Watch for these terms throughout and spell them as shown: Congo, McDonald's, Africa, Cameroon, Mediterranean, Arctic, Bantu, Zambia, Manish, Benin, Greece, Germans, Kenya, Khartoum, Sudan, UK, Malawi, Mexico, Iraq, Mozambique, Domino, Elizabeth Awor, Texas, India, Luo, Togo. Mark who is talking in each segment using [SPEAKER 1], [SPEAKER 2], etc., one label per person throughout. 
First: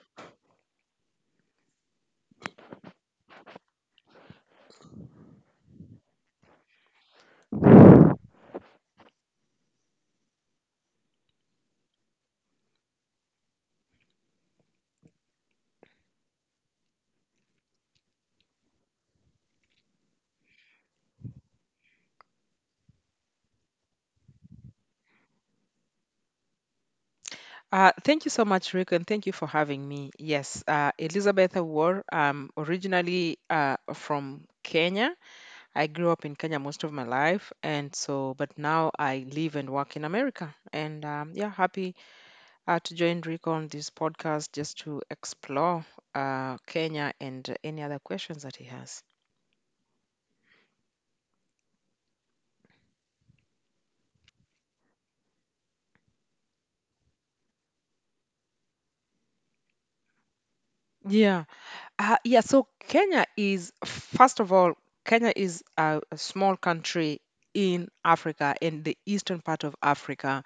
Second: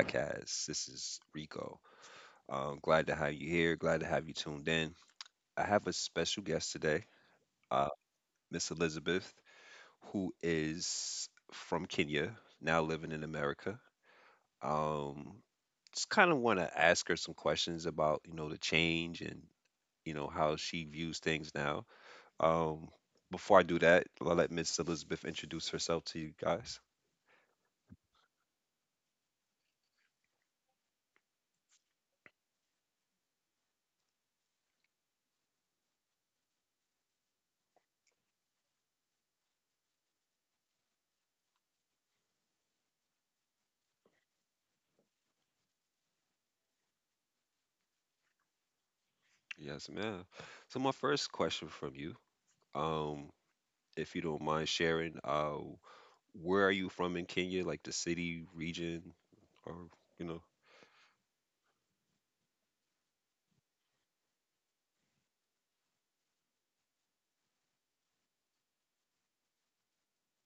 [SPEAKER 1] podcast. This is Rico. Glad to have you here. Glad to have you tuned in. I have a special guest today, uh, Miss Elizabeth, who is from Kenya, now living in America. Um, just kind of want to ask her some questions about, you know, the change and how she views things now. Um, Before I do that, I'll let Miss Elizabeth introduce herself to you guys.
[SPEAKER 2] Thank you so much, Rick, and thank you for having me. Yes, Elizabeth Awor, originally from Kenya. I grew up in Kenya most of my life, and so, but now I live and work in America. And yeah, happy to join Rick on this podcast just to explore Kenya and any other questions that he has.
[SPEAKER 1] Yes, ma'am. So my first question from you. Um, if you don't mind sharing. Where are you from in Kenya? Like the city, region, or you know?
[SPEAKER 2] Yeah. Yeah. So Kenya is, first of all, Kenya is a small country in Africa, in the eastern part of Africa.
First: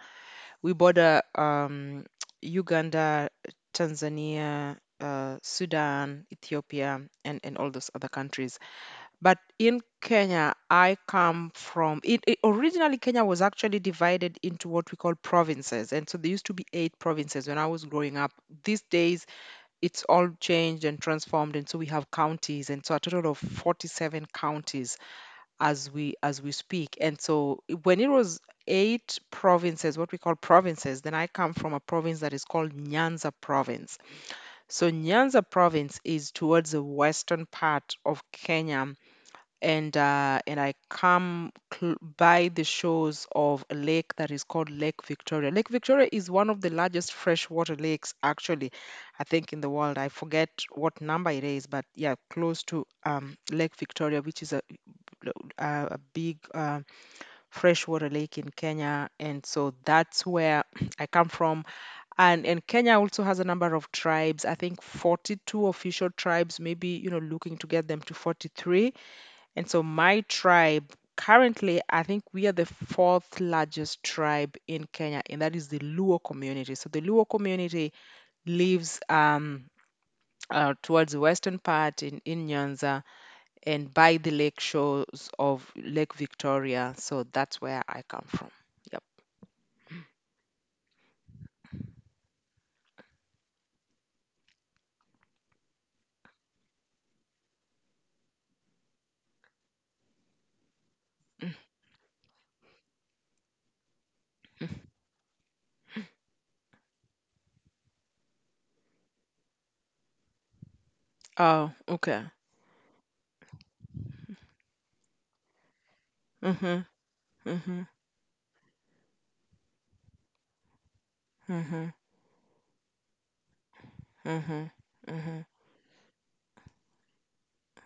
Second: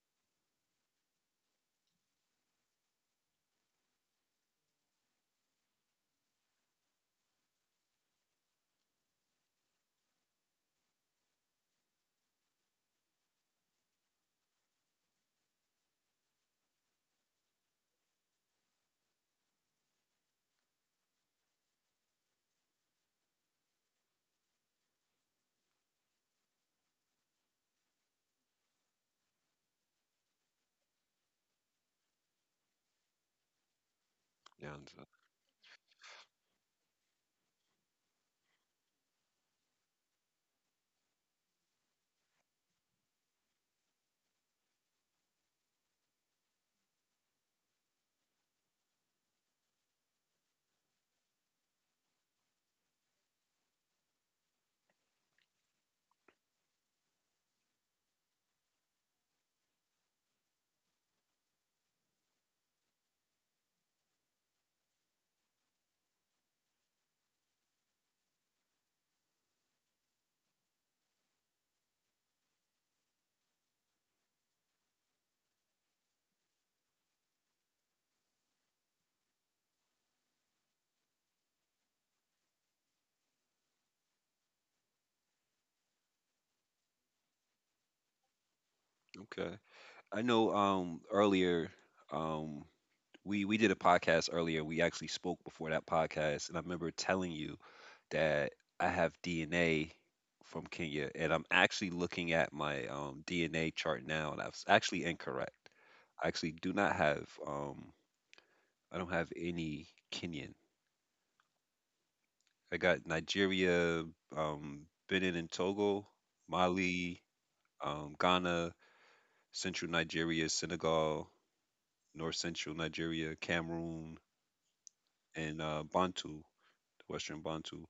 [SPEAKER 2] We border Uganda, Tanzania, Sudan, Ethiopia, and all those other countries. But in Kenya, I come from it, it- Originally, Kenya was actually divided into what we call provinces, and so there used to be eight provinces when I was growing up. These days, it's all changed and transformed, and so we have counties, and so a total of 47 counties as we speak. And so, when it was eight provinces, what we call provinces, then I come from a province that is called Nyanza Province.
[SPEAKER 1] Yeah.
[SPEAKER 2] So Nyanza Province is towards the western part of Kenya, and I come by the shores of a lake that is called Lake Victoria. Lake Victoria is one of the largest freshwater lakes, actually, I think, in the world. I forget what number it is, but yeah, close to Lake Victoria, which is a lo- a big freshwater lake in Kenya, and so that's where I come from. And Kenya also has a number of tribes. I think 42 official tribes, maybe, you know, looking to get them to 43. And so my tribe. Currently, I think we are the fourth largest tribe in Kenya, and that is the Luo community. So the Luo community lives towards the western part in Nyanza, and by the lake shores of Lake Victoria. So that's where I come from. Yep.
[SPEAKER 1] Okay. I know. Earlier, um, we did a podcast earlier. We actually spoke before that podcast, and I remember telling you that I have DNA from Kenya, and I'm actually looking at my DNA chart now, and I was actually incorrect. I actually do not have. I don't have any Kenyan.
[SPEAKER 2] Oh, okay.
[SPEAKER 1] I got Nigeria, Benin and Togo,
[SPEAKER 2] Mhm.
[SPEAKER 1] Mali,
[SPEAKER 2] Mhm.
[SPEAKER 1] Ghana, Central Nigeria, Senegal,
[SPEAKER 2] Mhm.
[SPEAKER 1] North Central Nigeria, Cameroon,
[SPEAKER 2] Mhm. Mhm.
[SPEAKER 1] and Bantu, Western Bantu.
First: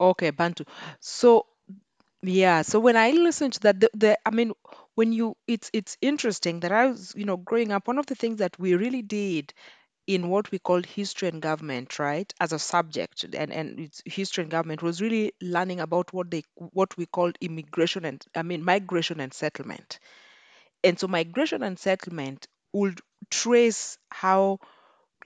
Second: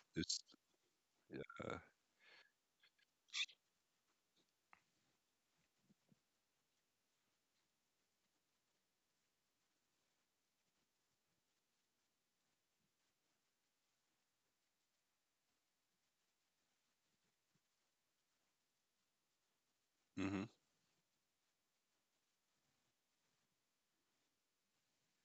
[SPEAKER 2] Okay,
[SPEAKER 1] This.
[SPEAKER 2] Bantu. So
[SPEAKER 1] uh,
[SPEAKER 2] yeah, so when I listen to that, the I mean, when you, it's interesting that I was, growing up, one of the things that we really did in what we called history and government, right, as a subject, and it's history and government was really learning about what we called immigration and, I mean, migration and settlement.
[SPEAKER 1] hmm
[SPEAKER 2] And so migration and settlement would trace how,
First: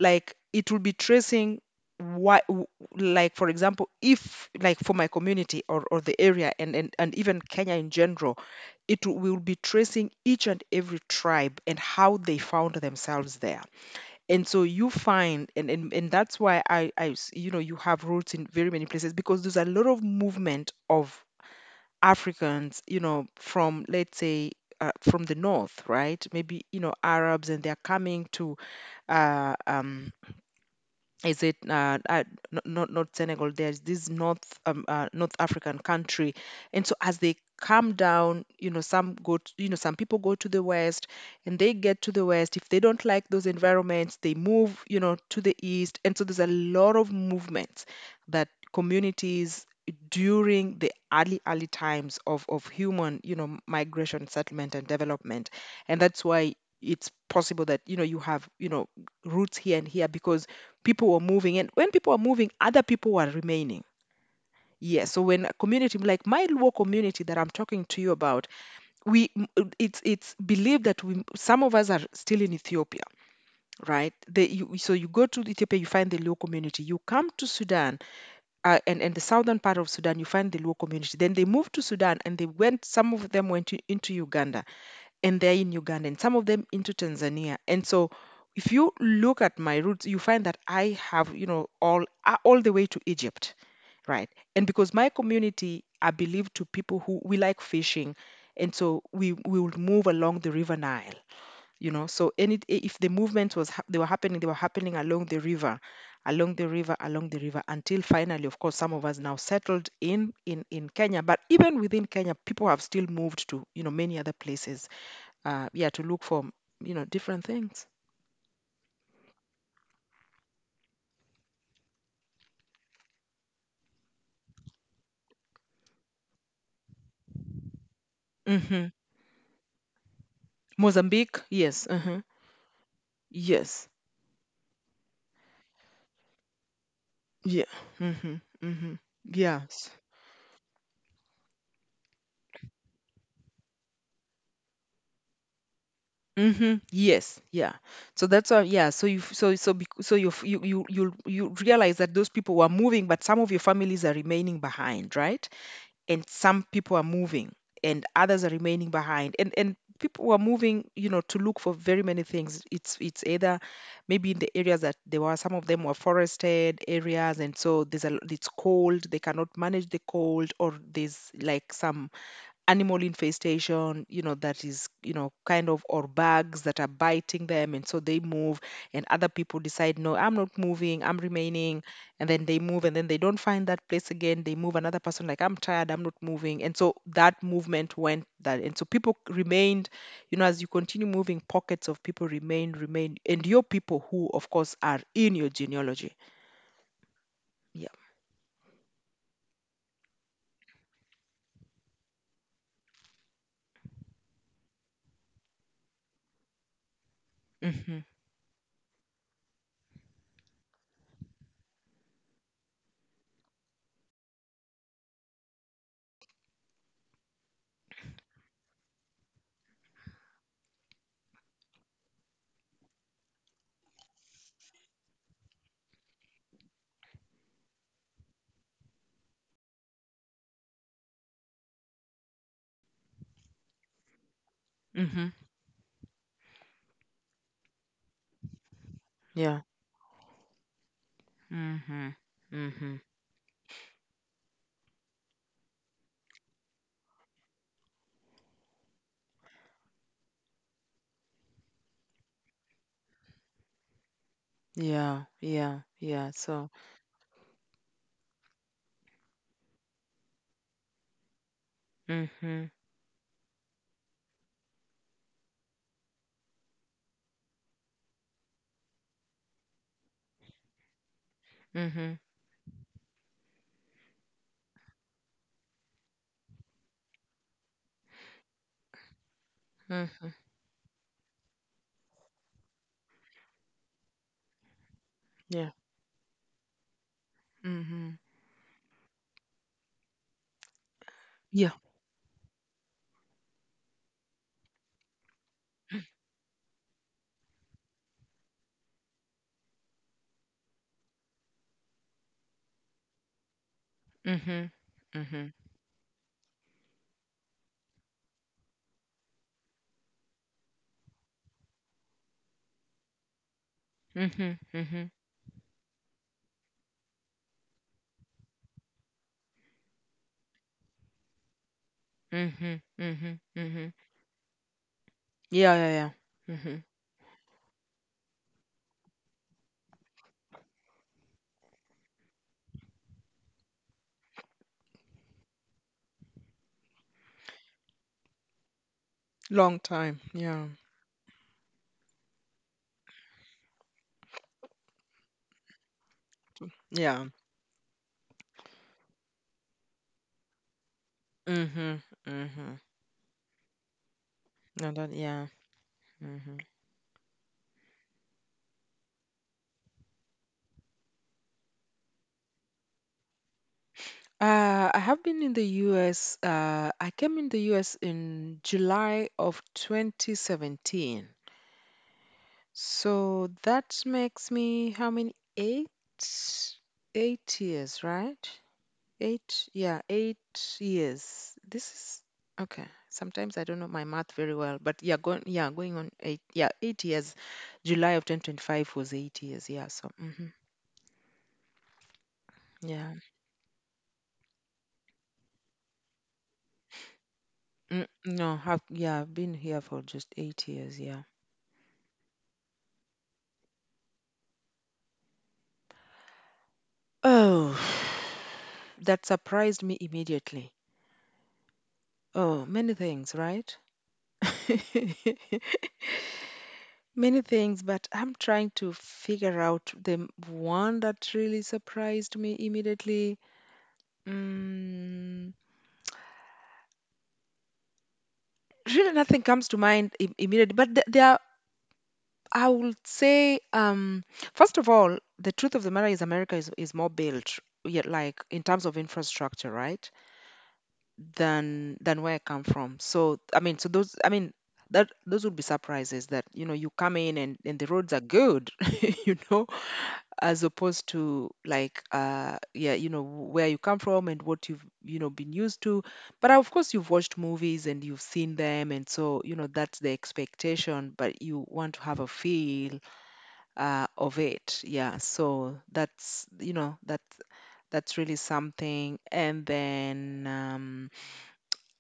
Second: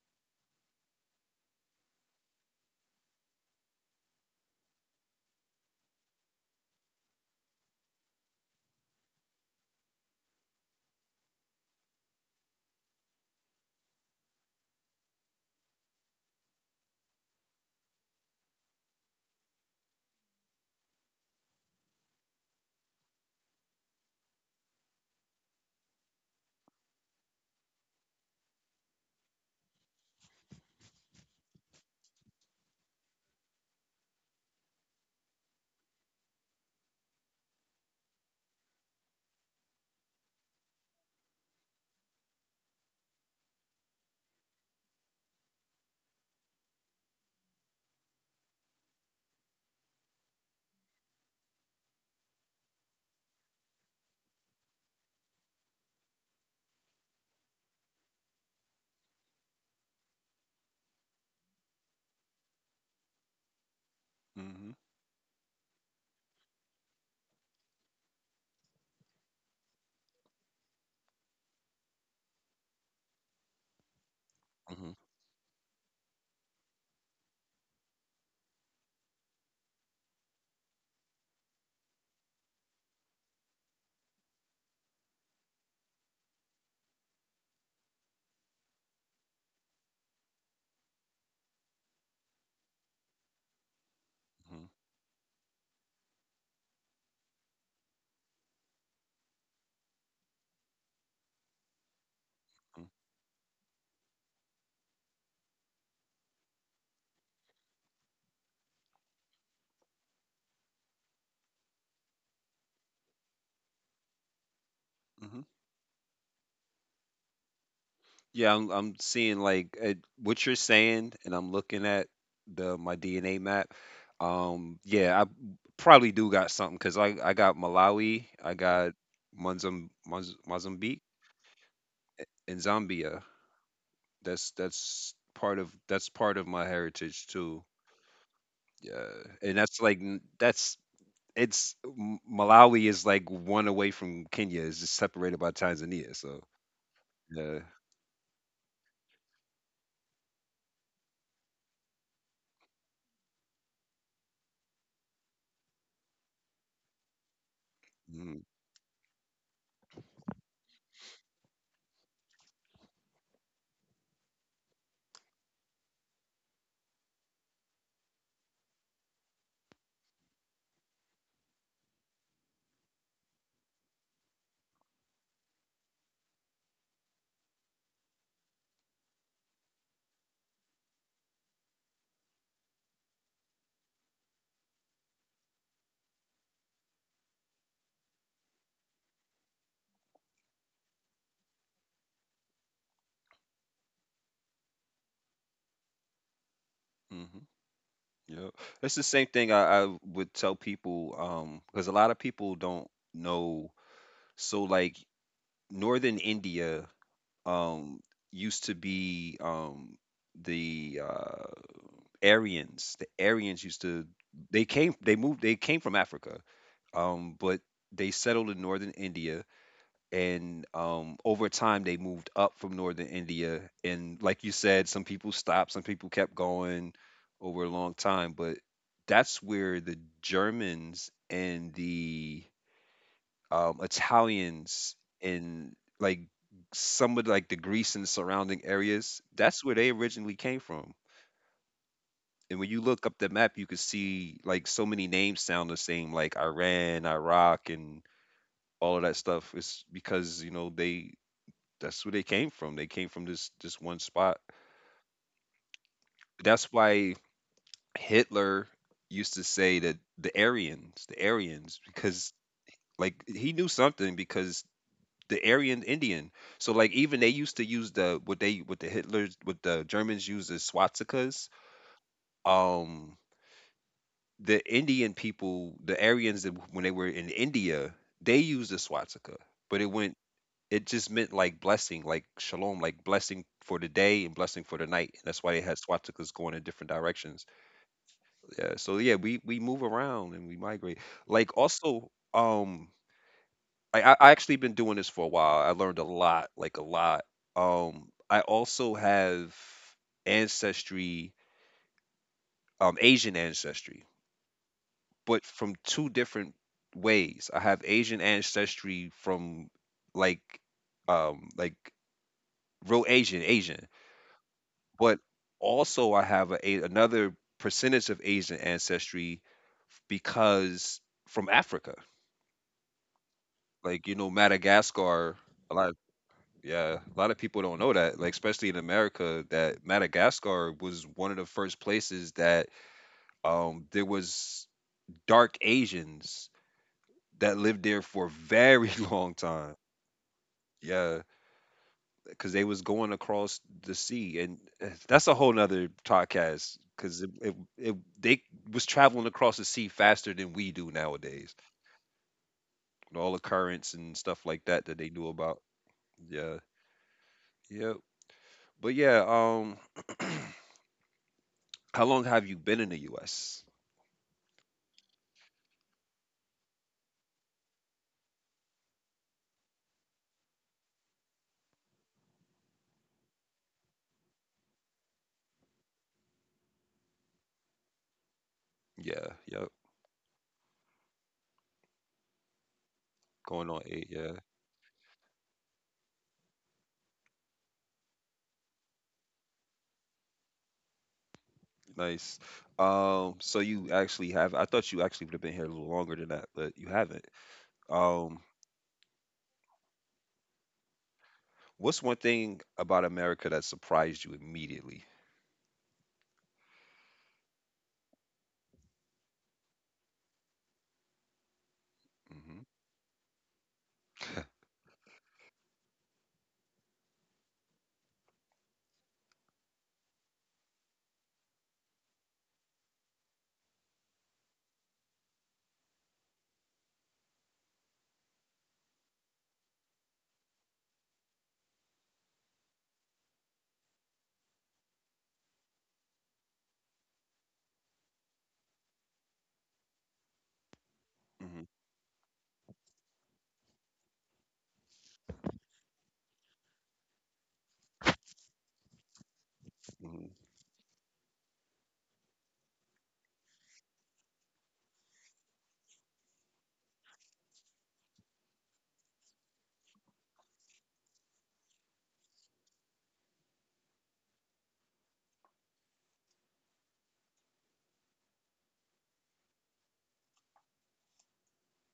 [SPEAKER 2] like it will be tracing why like, for example, if like for my community, or the area, and even Kenya in general, it will we will be tracing each and every tribe and how they found themselves there. And so you find, and that's why you know you have roots in very many places because there's a lot of movement of Africans, from let's say from the north, right? Maybe you know Arabs, and they're coming to uh, um, is it not Senegal, there's this North North African country. And so as they come down, some people go to the west, and they get to the west. If they don't like those environments, they move, to the east, and so there's a lot of movements that communities, during the early times of human, migration, settlement, and development. And that's why it's possible that you know you have, roots here and here, because people were moving, and when people were moving, other people were remaining.
[SPEAKER 1] hmm
[SPEAKER 2] Yes, so when a community like my Luo community that I'm talking to you about, it's believed that we some of us are still in Ethiopia. Right,
[SPEAKER 1] hmm
[SPEAKER 2] so you go to Ethiopia, you find the Luo community, you come to Sudan, and the southern part of Sudan you find the Luo community, then they moved to Sudan, and they went, some of them went into Uganda. And they're in Uganda, and some of them into Tanzania. And so if you look at my roots, you find that I have, you know, all the way to Egypt, right?
[SPEAKER 1] hmm
[SPEAKER 2] And because my community are believed to people who we like fishing, and so we would move along the River Nile, you know. So any if the movement was hap- they were happening along the river, along the river, along the river, until finally, of course, some of us now settled in Kenya. But even within Kenya, people have still moved to, you know, many other places,
[SPEAKER 1] hmm
[SPEAKER 2] yeah, to look for, you know, different things.
[SPEAKER 1] Yeah, I'm seeing like what you're saying, and I'm looking at the my DNA map. Yeah, I probably do got something because I got Malawi, I
[SPEAKER 2] Hmm.
[SPEAKER 1] got Mozambique,
[SPEAKER 2] Mozambique, yes, uh-huh.
[SPEAKER 1] and Zambia.
[SPEAKER 2] Yes,
[SPEAKER 1] That's part of my heritage too.
[SPEAKER 2] yeah. Hmm. Hmm.
[SPEAKER 1] Yeah, and that's
[SPEAKER 2] Yes.
[SPEAKER 1] like n- that's it's Malawi is like one away from Kenya. It's just separated by Tanzania. So
[SPEAKER 2] Mm-hmm. Yes.
[SPEAKER 1] yeah.
[SPEAKER 2] Yeah. So that's why. Yeah. So you. You realize that those people were moving, but some of your families are remaining behind, right? And some people are moving, and
[SPEAKER 1] Mm-hmm.
[SPEAKER 2] others are remaining behind, and people were moving, you know, to look for very many things. It's either maybe in the areas that there were, some of them were forested areas, and so there's a, it's cold, they cannot manage the cold, or there's like some animal infestation, you know, that is, you know, kind of, or bugs that are biting them, and so they move. And other people decide, no, I'm not moving, I'm remaining. And then they move, and then they don't find that place again, they move, another person like, I'm tired, I'm not moving, and so that movement went that, and so people remained. You know, as you continue moving, pockets of people remain, and your people who of course are in your genealogy.
[SPEAKER 1] Mm-hmm.
[SPEAKER 2] Yeah.
[SPEAKER 1] Yeah, it's the same thing I would tell people because a lot of people don't know. So like northern India um
[SPEAKER 2] Mhm.
[SPEAKER 1] used to be the Aryans. The Aryans used to, they came from Africa, but they settled in northern India, and over time they moved up from northern India. And like you said, some people stopped, some people kept going over a long time. But that's where the Germans and the Italians
[SPEAKER 2] Mhm.
[SPEAKER 1] and like some of like the Greece and surrounding areas,
[SPEAKER 2] Yeah.
[SPEAKER 1] that's where they originally came from.
[SPEAKER 2] Mhm.
[SPEAKER 1] And when you
[SPEAKER 2] Mhm.
[SPEAKER 1] look up the map, you can see like so many names sound the same, like Iran, Iraq, and all of that stuff. It's because you know they that's where they came from. They came from this one spot.
[SPEAKER 2] Yeah, yeah, yeah. So.
[SPEAKER 1] That's why Hitler used to say that the Aryans, because
[SPEAKER 2] Mhm.
[SPEAKER 1] like he knew something because the Aryan Indian. So like even they used to use the what the Hitlers, what the Germans used as swastikas.
[SPEAKER 2] Mhm.
[SPEAKER 1] Um, the Indian people, the Aryans, that when they were in India, they used the swastika, but it went.
[SPEAKER 2] Mhm.
[SPEAKER 1] It just meant like blessing, like shalom, like blessing for the day and blessing for the night. And that's why they
[SPEAKER 2] Yeah.
[SPEAKER 1] had swastikas going in different directions.
[SPEAKER 2] Mhm.
[SPEAKER 1] Yeah. So yeah, we move around and we migrate. Like
[SPEAKER 2] Yeah.
[SPEAKER 1] also, I I actually been doing this for a while. I learned a lot, like a lot. I also have ancestry, Asian ancestry,
[SPEAKER 2] Mhm.
[SPEAKER 1] but
[SPEAKER 2] Mhm.
[SPEAKER 1] from two different ways. I have Asian ancestry from like um like real Asian Asian.
[SPEAKER 2] Mhm. Mhm.
[SPEAKER 1] But also I have a, another percentage of Asian ancestry because from Africa,
[SPEAKER 2] Mhm. Mhm. Mhm.
[SPEAKER 1] like you know Madagascar.
[SPEAKER 2] Yeah,
[SPEAKER 1] A lot
[SPEAKER 2] yeah,
[SPEAKER 1] of,
[SPEAKER 2] yeah. Mhm.
[SPEAKER 1] yeah, a lot of people don't know that, like especially in America, that Madagascar was one of the first places that there was dark Asians that lived there for a very long time.
[SPEAKER 2] Long time. Yeah.
[SPEAKER 1] Yeah. Because they was going across the sea and that's a whole nother podcast because
[SPEAKER 2] Yeah.
[SPEAKER 1] they was traveling across the sea faster than we do nowadays.
[SPEAKER 2] Mhm. Mhm.
[SPEAKER 1] And all the currents and stuff like that
[SPEAKER 2] No,
[SPEAKER 1] that they
[SPEAKER 2] that,
[SPEAKER 1] knew
[SPEAKER 2] yeah.
[SPEAKER 1] about.
[SPEAKER 2] Mhm.
[SPEAKER 1] Yeah. Yeah. But yeah, how long have you been in the US?
[SPEAKER 2] I have been in the US. I came in the US in July of 2017. So that makes me how many? 8 years, right?
[SPEAKER 1] Yeah,
[SPEAKER 2] Eight,
[SPEAKER 1] yep.
[SPEAKER 2] yeah, 8 years. This is okay. Sometimes I
[SPEAKER 1] Going
[SPEAKER 2] don't
[SPEAKER 1] on
[SPEAKER 2] know my
[SPEAKER 1] 8,
[SPEAKER 2] math
[SPEAKER 1] yeah.
[SPEAKER 2] very well, but yeah, going on eight, yeah, 8 years. July of 2025 was 8 years. Yeah, so mhm,
[SPEAKER 1] Nice.
[SPEAKER 2] yeah,
[SPEAKER 1] So you actually have, I thought you actually would have been here a little longer than that, but you haven't.
[SPEAKER 2] mm,
[SPEAKER 1] um
[SPEAKER 2] no, I've been here for just 8 years. Yeah.
[SPEAKER 1] what's one thing about America that surprised you immediately?
[SPEAKER 2] Oh, that surprised me immediately.
[SPEAKER 1] Mm-hmm.
[SPEAKER 2] Oh, many things, right? Many things, but I'm trying to figure out the one that really surprised me immediately. Mm, really, nothing comes to mind immediately, but there, I would say, first of all, the truth of the matter is America is more built, yeah, like in terms of infrastructure, right,
[SPEAKER 1] Hmm.
[SPEAKER 2] than where I come from. So, I mean, so those, I mean, that those would be surprises, that you know you come in, and the roads are good, you know,
[SPEAKER 1] Hmm.
[SPEAKER 2] as opposed to like yeah, you know, where you come from and what you've, been used to. But of course you've watched movies and you've seen them, and so you know that's the expectation, but you want to have a feel of it. Yeah, so that's, that's really something. And then,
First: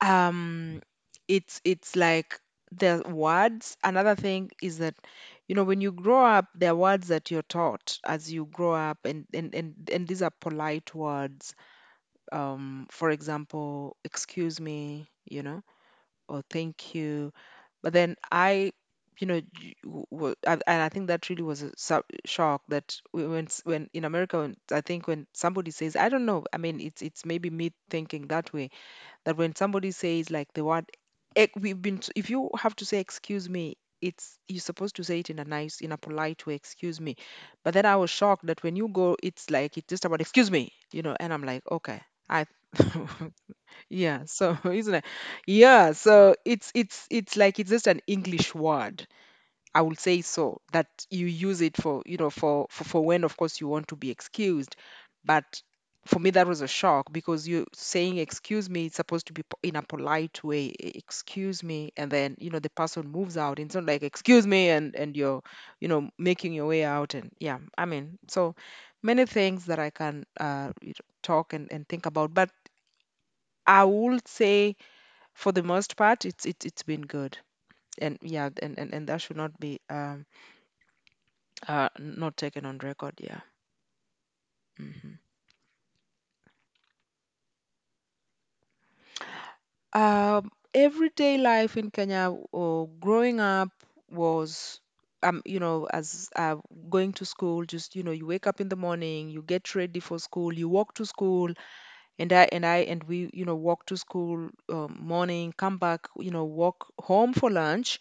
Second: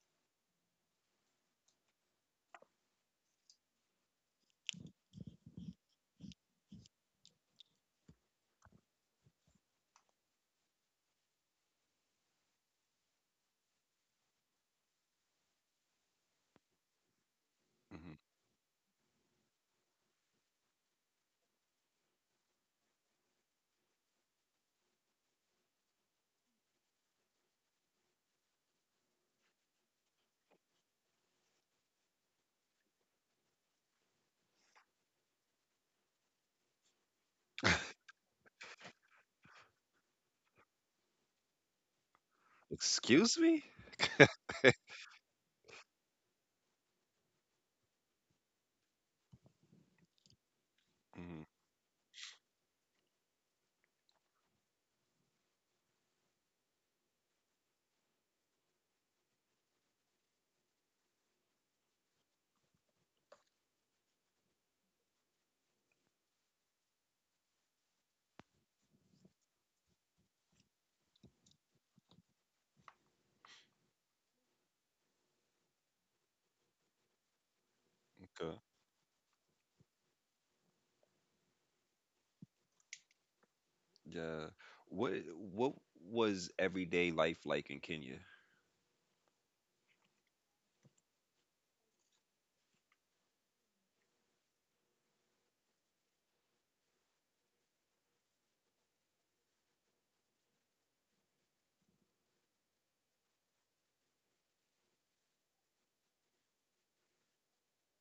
[SPEAKER 2] um it's like the words. Another thing is that, you know, when you grow up there are words that you're taught as you grow up, and these are polite words, for example, excuse me, you know, or thank you. But
[SPEAKER 1] Hmm.
[SPEAKER 2] then I you know j- w- w- and I think that really was a shock, that when in America, I think when somebody says, I don't know, I mean, it's maybe me thinking that way, that when somebody says, like, the word if you have to say excuse me, it's you're supposed to say it in a nice, in a polite way, excuse me. But then I was shocked that when you go, it's just about excuse me, you know, and I'm like, okay, I.
[SPEAKER 1] Excuse me?
[SPEAKER 2] Yeah, so isn't it. Yeah, so it's like, it's just an English word, I would say, so that you
[SPEAKER 1] Hmm.
[SPEAKER 2] use it for, you know, for when of course you want to be excused. But for me that was a shock because you saying excuse me, it's supposed to be in a polite way, excuse me, and then, you know, the person moves out, it's not like, excuse me, and you're, you know, making your way out. And yeah, I mean, so many things that I can, you know, talk and think about. But I would say for the most part it's been Good. And yeah
[SPEAKER 1] Okay.
[SPEAKER 2] and that should not be uh, not taken on record, yeah.
[SPEAKER 1] Yeah. What
[SPEAKER 2] Hmm.
[SPEAKER 1] what was everyday life like in Kenya?
[SPEAKER 2] Everyday life in Kenya or growing up was, you know, as going to school, just, you know, you wake up in the morning, you get ready for school, you walk to school, and we, you know, walk to school morning, come back, you know, walk home for lunch,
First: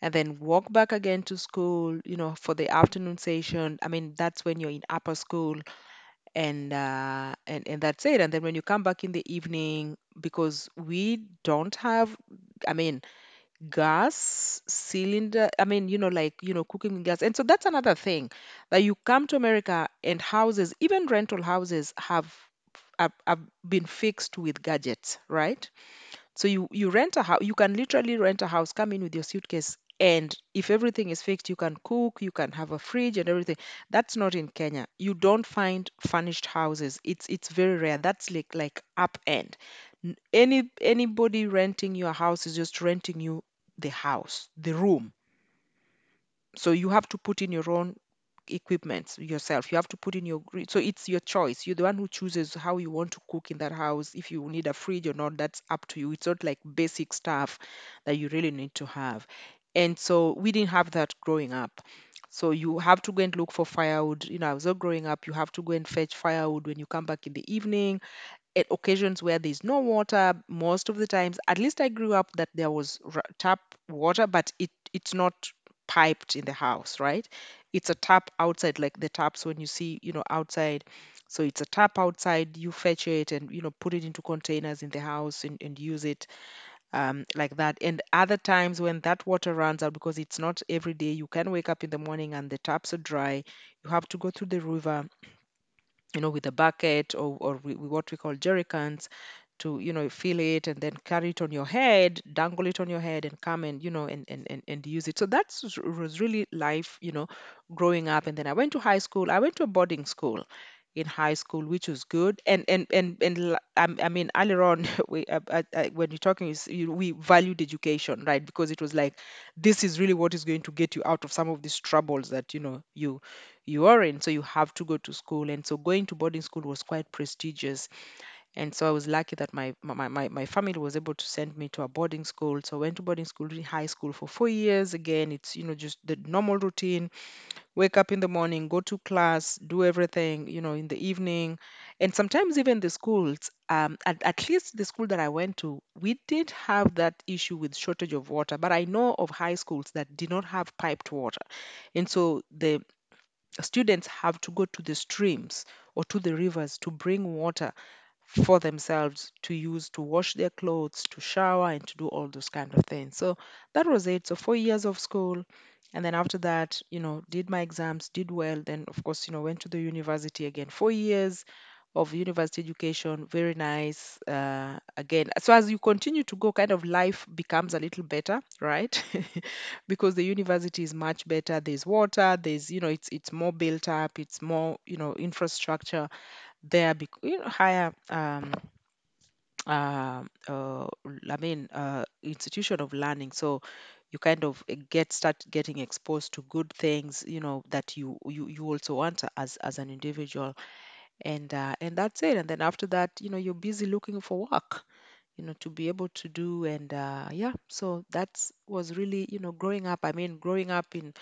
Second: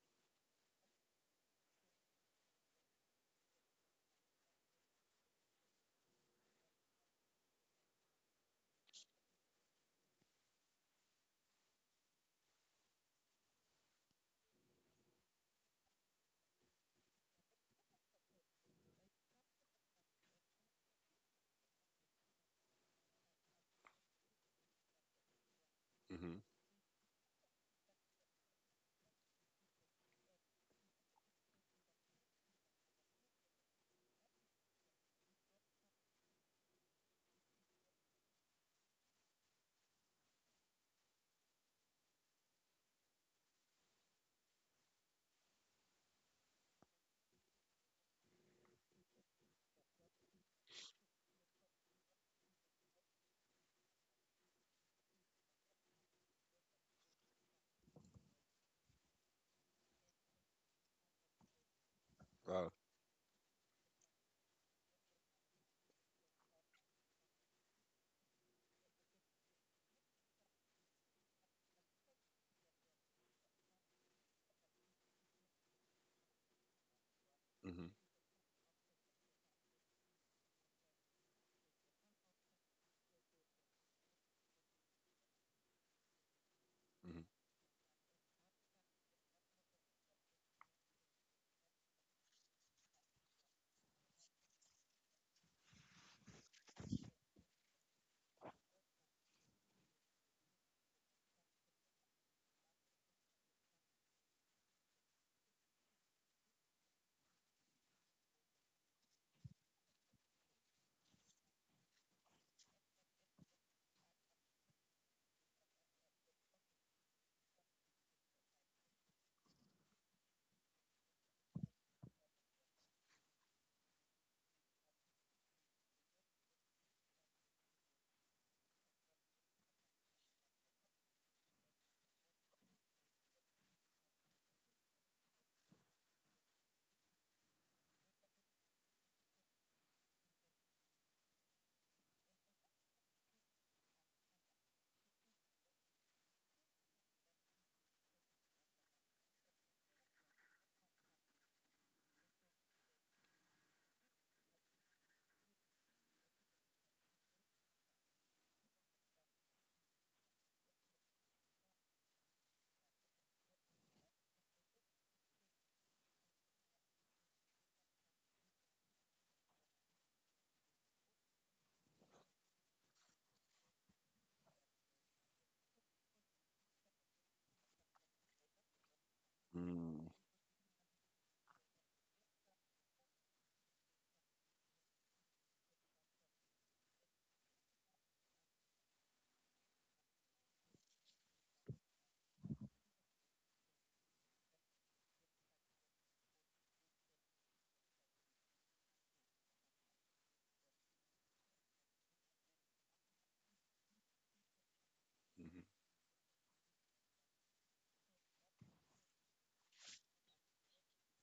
[SPEAKER 2] and then walk back again to school, you know, for the afternoon session. I mean, that's when you're in upper school and that's it. And then when you come back in the evening, because we don't have, I mean, gas cylinder, I mean, you know, like, you know, cooking with gas, and so that's another thing that you come to America and houses, even rental houses, have have been fixed with gadgets, right?
[SPEAKER 1] Hmm.
[SPEAKER 2] So you rent a house. You can literally rent a house, come in with your suitcase, and if everything is fixed, you can cook, you can have a fridge and everything. That's not in Kenya. You don't find furnished houses. It's very rare. That's like up end. Any anybody renting your house is just renting you the house, the room. So you have to put in your own equipment yourself. You have to put in your so it's your choice. You're the one who chooses how you want to cook in that house. If you need a fridge or not, that's up to you. It's not like basic stuff that you really need to have. And so we didn't have that growing up. So
[SPEAKER 1] Wow.
[SPEAKER 2] you have to go and look for firewood. You know, I was all growing up, you have to go and fetch firewood when you come back in the evening, at occasions where there's no water most of the times. At least I grew up that there was tap water, but it it's not piped in the house, right?
[SPEAKER 1] Hmm.
[SPEAKER 2] It's a tap outside, like the taps when you see, you know, outside. So it's a tap outside, you fetch it and, you know, put it into containers in the house and use it,
[SPEAKER 1] Hmm.
[SPEAKER 2] like that. And other times when that water runs out, because it's not every day, you can wake up in the morning and the taps are dry, you have to go to the river, you know, with a bucket, or what we call jerrycans, to, you know, fill it and then carry it on your head, dangle it on your head and come and, you know, and use it. So that was really life, you know, growing up. And then I went to high school. I went to a boarding school in high school, which was good. And, and I mean, earlier on, we, when you're talking, is you, we valued education, right? Because it was like, this is really what is going to get you out of some of these troubles that, you know, you are in, so you have to go to school. And so going to boarding school was quite prestigious. And so I was lucky that my family was able to send me to a boarding school. So I went to boarding school in high school for 4 years. Again, it's, you know, just the normal routine. Wake up in the morning, go to class, do everything, you know, in the evening. And sometimes even the schools, at least the school that I went to, we did have that issue with shortage of water. But I know of high schools that did not have piped water. And so the students have to go to the streams or to the rivers to bring water for themselves, to use, to wash their clothes, to shower, and to do all those kind of things. So that was it. So 4 years of school, and then after that, you know, did my exams, did well. Then, of course, you know, went to the university again. 4 years of university education, very nice. Again, so as you continue to go, kind of life becomes a little better, right?
[SPEAKER 1] Mm-hmm.
[SPEAKER 2] Because the university is much better. There's water. There's, you know, it's more built up. It's more, you know, infrastructure, there be, you know, higher uh, uh institution of learning. So you kind of get, start getting exposed to good things, you know, that you also want as an individual. And and that's it. And then after that, you know, you're busy looking for work, you know,
[SPEAKER 1] Hmm.
[SPEAKER 2] to be able to do. And yeah, so that's was really, you know, growing up. I mean, growing up in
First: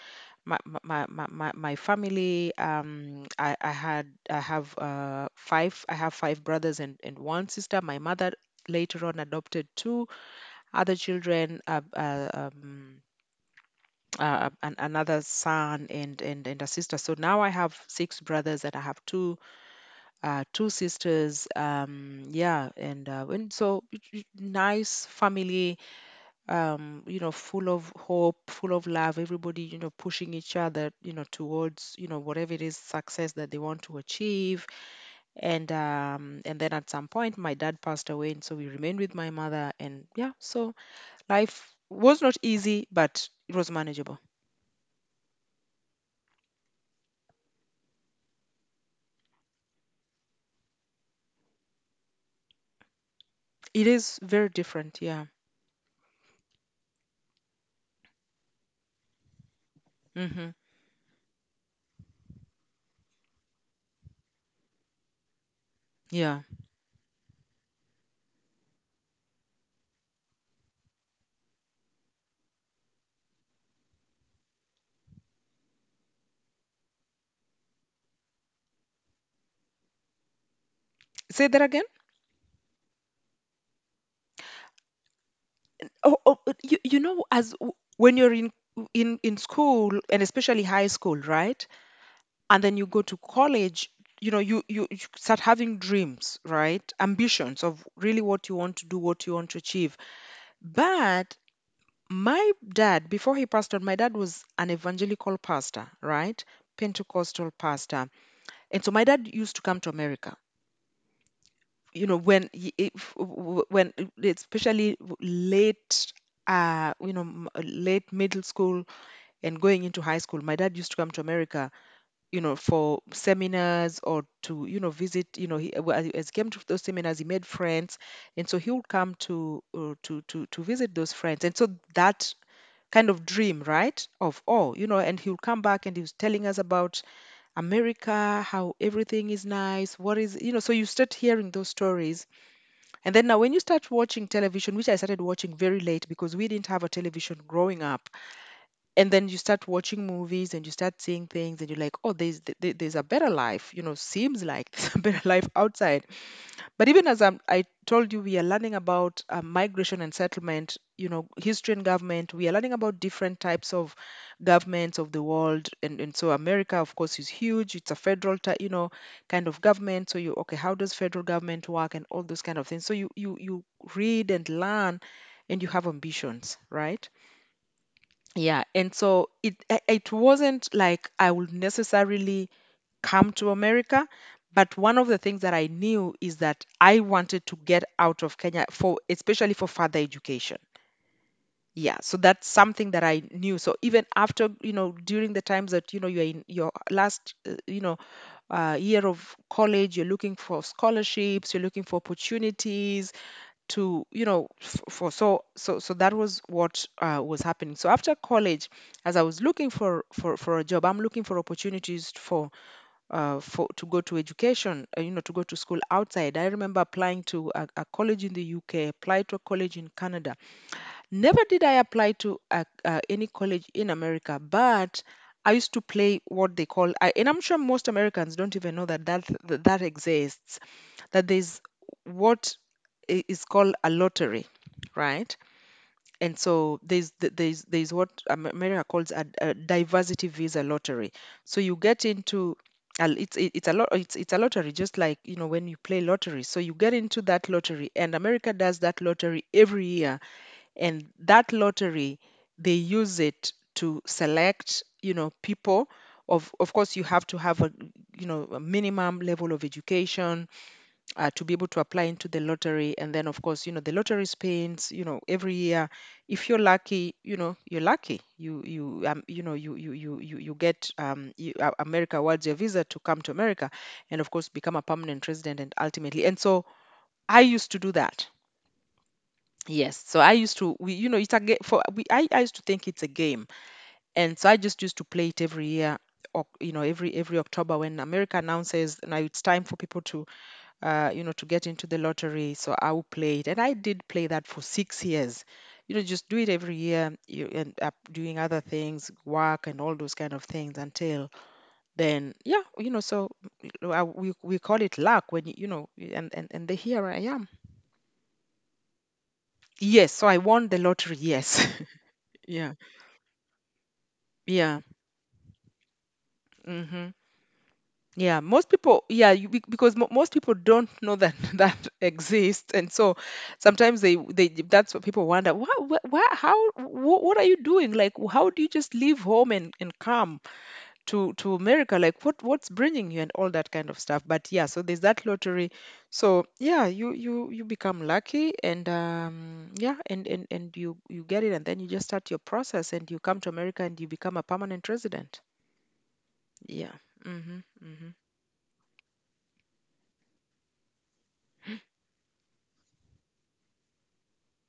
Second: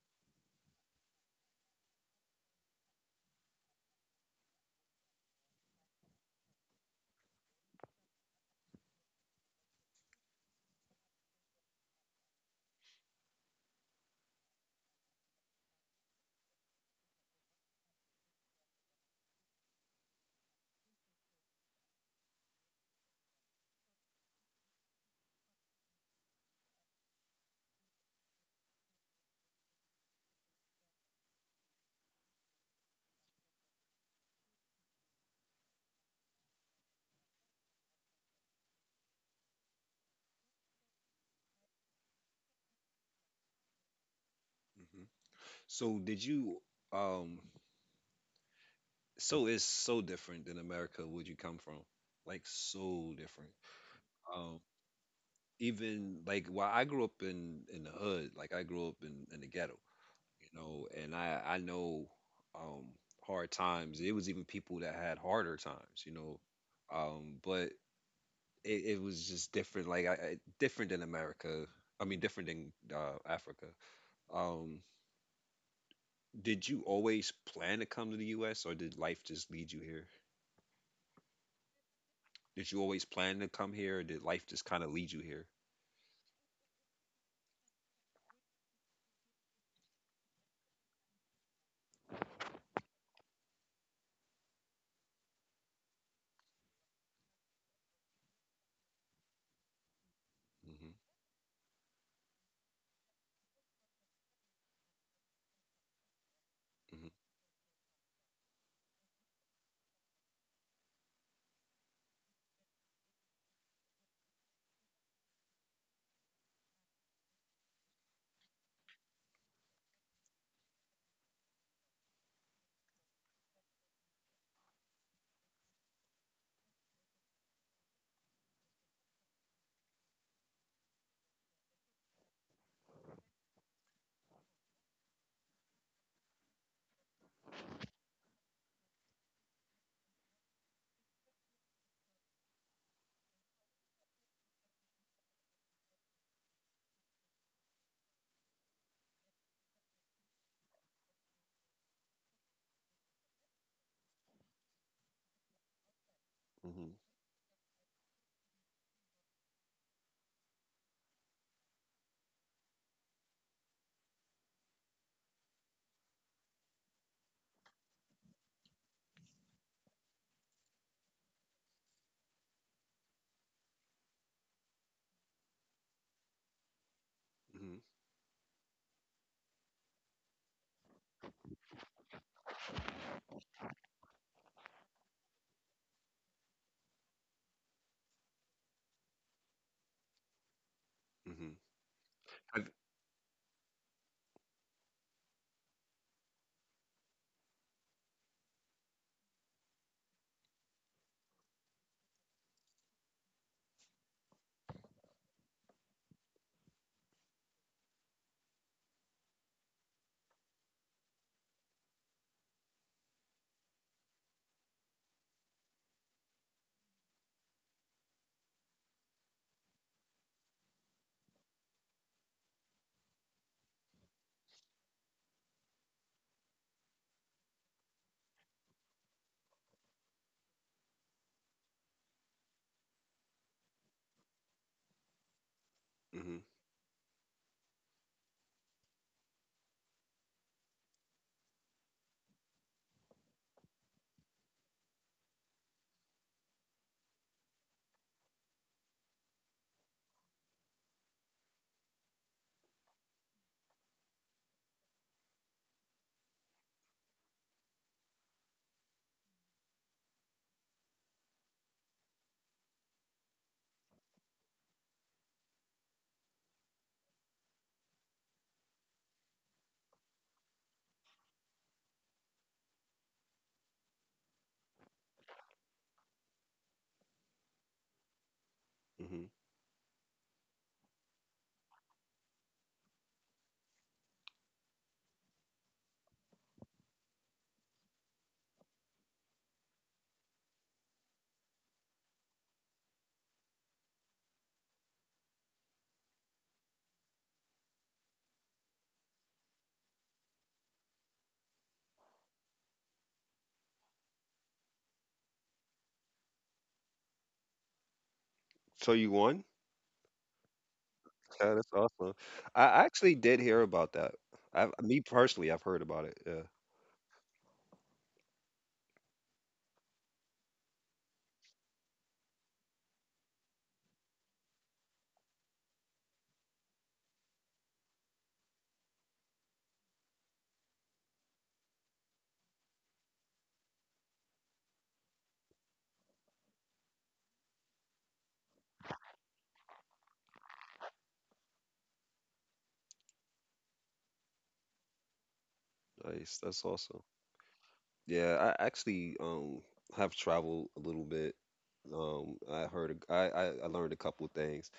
[SPEAKER 2] my family, I had I have five I have five brothers and one sister. My mother later on adopted two other children, another son, and a sister. So now I have six brothers and I have two sisters, yeah. And and so nice family, you know, full of hope, full of love, everybody, you know, pushing each other, you know, towards, you know, whatever it is success that they want to achieve. And and then at some point my dad passed away, and so we remained with my mother. And yeah, so life was not easy, but it was manageable.
[SPEAKER 1] So did you, um so it's so different than America where you come from. Like so different.
[SPEAKER 2] It is very
[SPEAKER 1] Um
[SPEAKER 2] different, yeah.
[SPEAKER 1] even like while I grew up in the hood, like I grew up in the ghetto.
[SPEAKER 2] Hmm.
[SPEAKER 1] You know, and I know, um hard times. It was even people that had harder times, you know.
[SPEAKER 2] Yeah.
[SPEAKER 1] But it, it was just different, like I different than America. I mean, different than Africa. Um, did you always plan to come to the U.S. or did life just lead you here?
[SPEAKER 2] Say that again?
[SPEAKER 1] Did you always plan to come here, or did life just kind of lead you here?
[SPEAKER 2] Oh, you, you know, as when you're in in school, and especially high school, right? And then you go to college, you know, you start having dreams, right? Ambitions of really what you want to do, what you want to achieve.
[SPEAKER 1] Hmm.
[SPEAKER 2] But my dad, before he passed on, my dad was an evangelical pastor, right? Pentecostal pastor. And so my dad used to come to America, you know, when he, if, when, especially late, you know, late middle school and going into high school, my dad used to come to America, you know, for seminars or to, you know, visit. You know, he, well, as he came to those seminars, he made friends. And so he would come to, to visit those friends. And so that kind of dream, right? Of, oh, you know, and he would come back and he was telling us about America, how everything is nice, what is, you know. So you start hearing those stories. And then now when you start watching television, which I started watching very late because we didn't have a television growing up, and then you start watching movies and you start seeing things, and you're like, oh, there's there's a better life, you know, seems like there's a better life outside.
[SPEAKER 1] Hmm.
[SPEAKER 2] But even as I told you, we are learning about migration and settlement, you know, history and government. We are learning about different types of governments of the world, and so America, of course, is huge. It's a you know, kind of government. So you, okay, how does federal government work and all those kind of things. So you read and learn, and you have ambitions, right?
[SPEAKER 1] Hmm.
[SPEAKER 2] Yeah, and so it wasn't like I would necessarily come to America, but one of the things that I knew is that I wanted to get out of Kenya for, especially for, further education.
[SPEAKER 1] Hmm. Hmm.
[SPEAKER 2] Yeah, so that's
[SPEAKER 1] Have,
[SPEAKER 2] something that I knew. So even after, you know, during the times that, you know, you're in your last, you know, year of college, you're looking for scholarships, you're looking for opportunities, to, you know, for, so that was what was happening. So after college, as I was looking for for a job, I'm looking for opportunities for to go to education, you know, to go to school outside. I remember applying to a college in the UK, applied to a college in Canada. Never did I apply to a, any college in America. But I used to play what they call, I, and I'm sure most Americans don't even know that that exists. That there's what is called a lottery, right? And
[SPEAKER 1] hmm.
[SPEAKER 2] so there's there's what America calls a diversity visa lottery. So you get into a, it's a lot it's a lottery, just like, you know, when you play lottery. So you get into that lottery, and America does that lottery every year, and that lottery, they use it to select, you know, people. Of course you have to have a, you know, a minimum level of education, to be able to apply into the lottery. And then, of course, you know, the lottery spins, you know, every year. If you're lucky, you know, you're lucky. You know, you get you, America awards your visa to come to America and, of course, become a permanent resident and ultimately. And so I used to do that.
[SPEAKER 1] Hmm.
[SPEAKER 2] Yes, so I used to, we, you know, it's a game for we. I used to think it's a game, and so I just used to play it every year, or you know, every October when America announces now it's time for people to, you know, to get into the lottery. So I will play it. And I did play that for 6 years. You know, just do it every year. You end up doing other things, work, and all those kind of things until then, yeah, you know, so we, call it luck when, you know, and the here I am.
[SPEAKER 1] So you won?
[SPEAKER 2] Yes. So I won the lottery.
[SPEAKER 1] Yeah, that's
[SPEAKER 2] Yes.
[SPEAKER 1] awesome.
[SPEAKER 2] Yeah.
[SPEAKER 1] I actually did hear about that. I,
[SPEAKER 2] Yeah.
[SPEAKER 1] me personally, I've heard about it. Yeah,
[SPEAKER 2] Hmm. Yeah, most people, yeah, you, because mo most people don't know that that exists, and so sometimes they that's what people wonder. What are you doing? Like, how do you just leave home and come to America? Like, what's bringing you and all that kind of stuff. But yeah, so there's that lottery. So yeah, you you become lucky, and yeah, and you get it, and then you just start your process, and you come to America, and you become a permanent resident.
[SPEAKER 1] nice. That's awesome.
[SPEAKER 2] Yeah. Mm-hmm. Mm-hmm.
[SPEAKER 1] Yeah, I actually have traveled a little bit. I heard, I I learned a couple of things.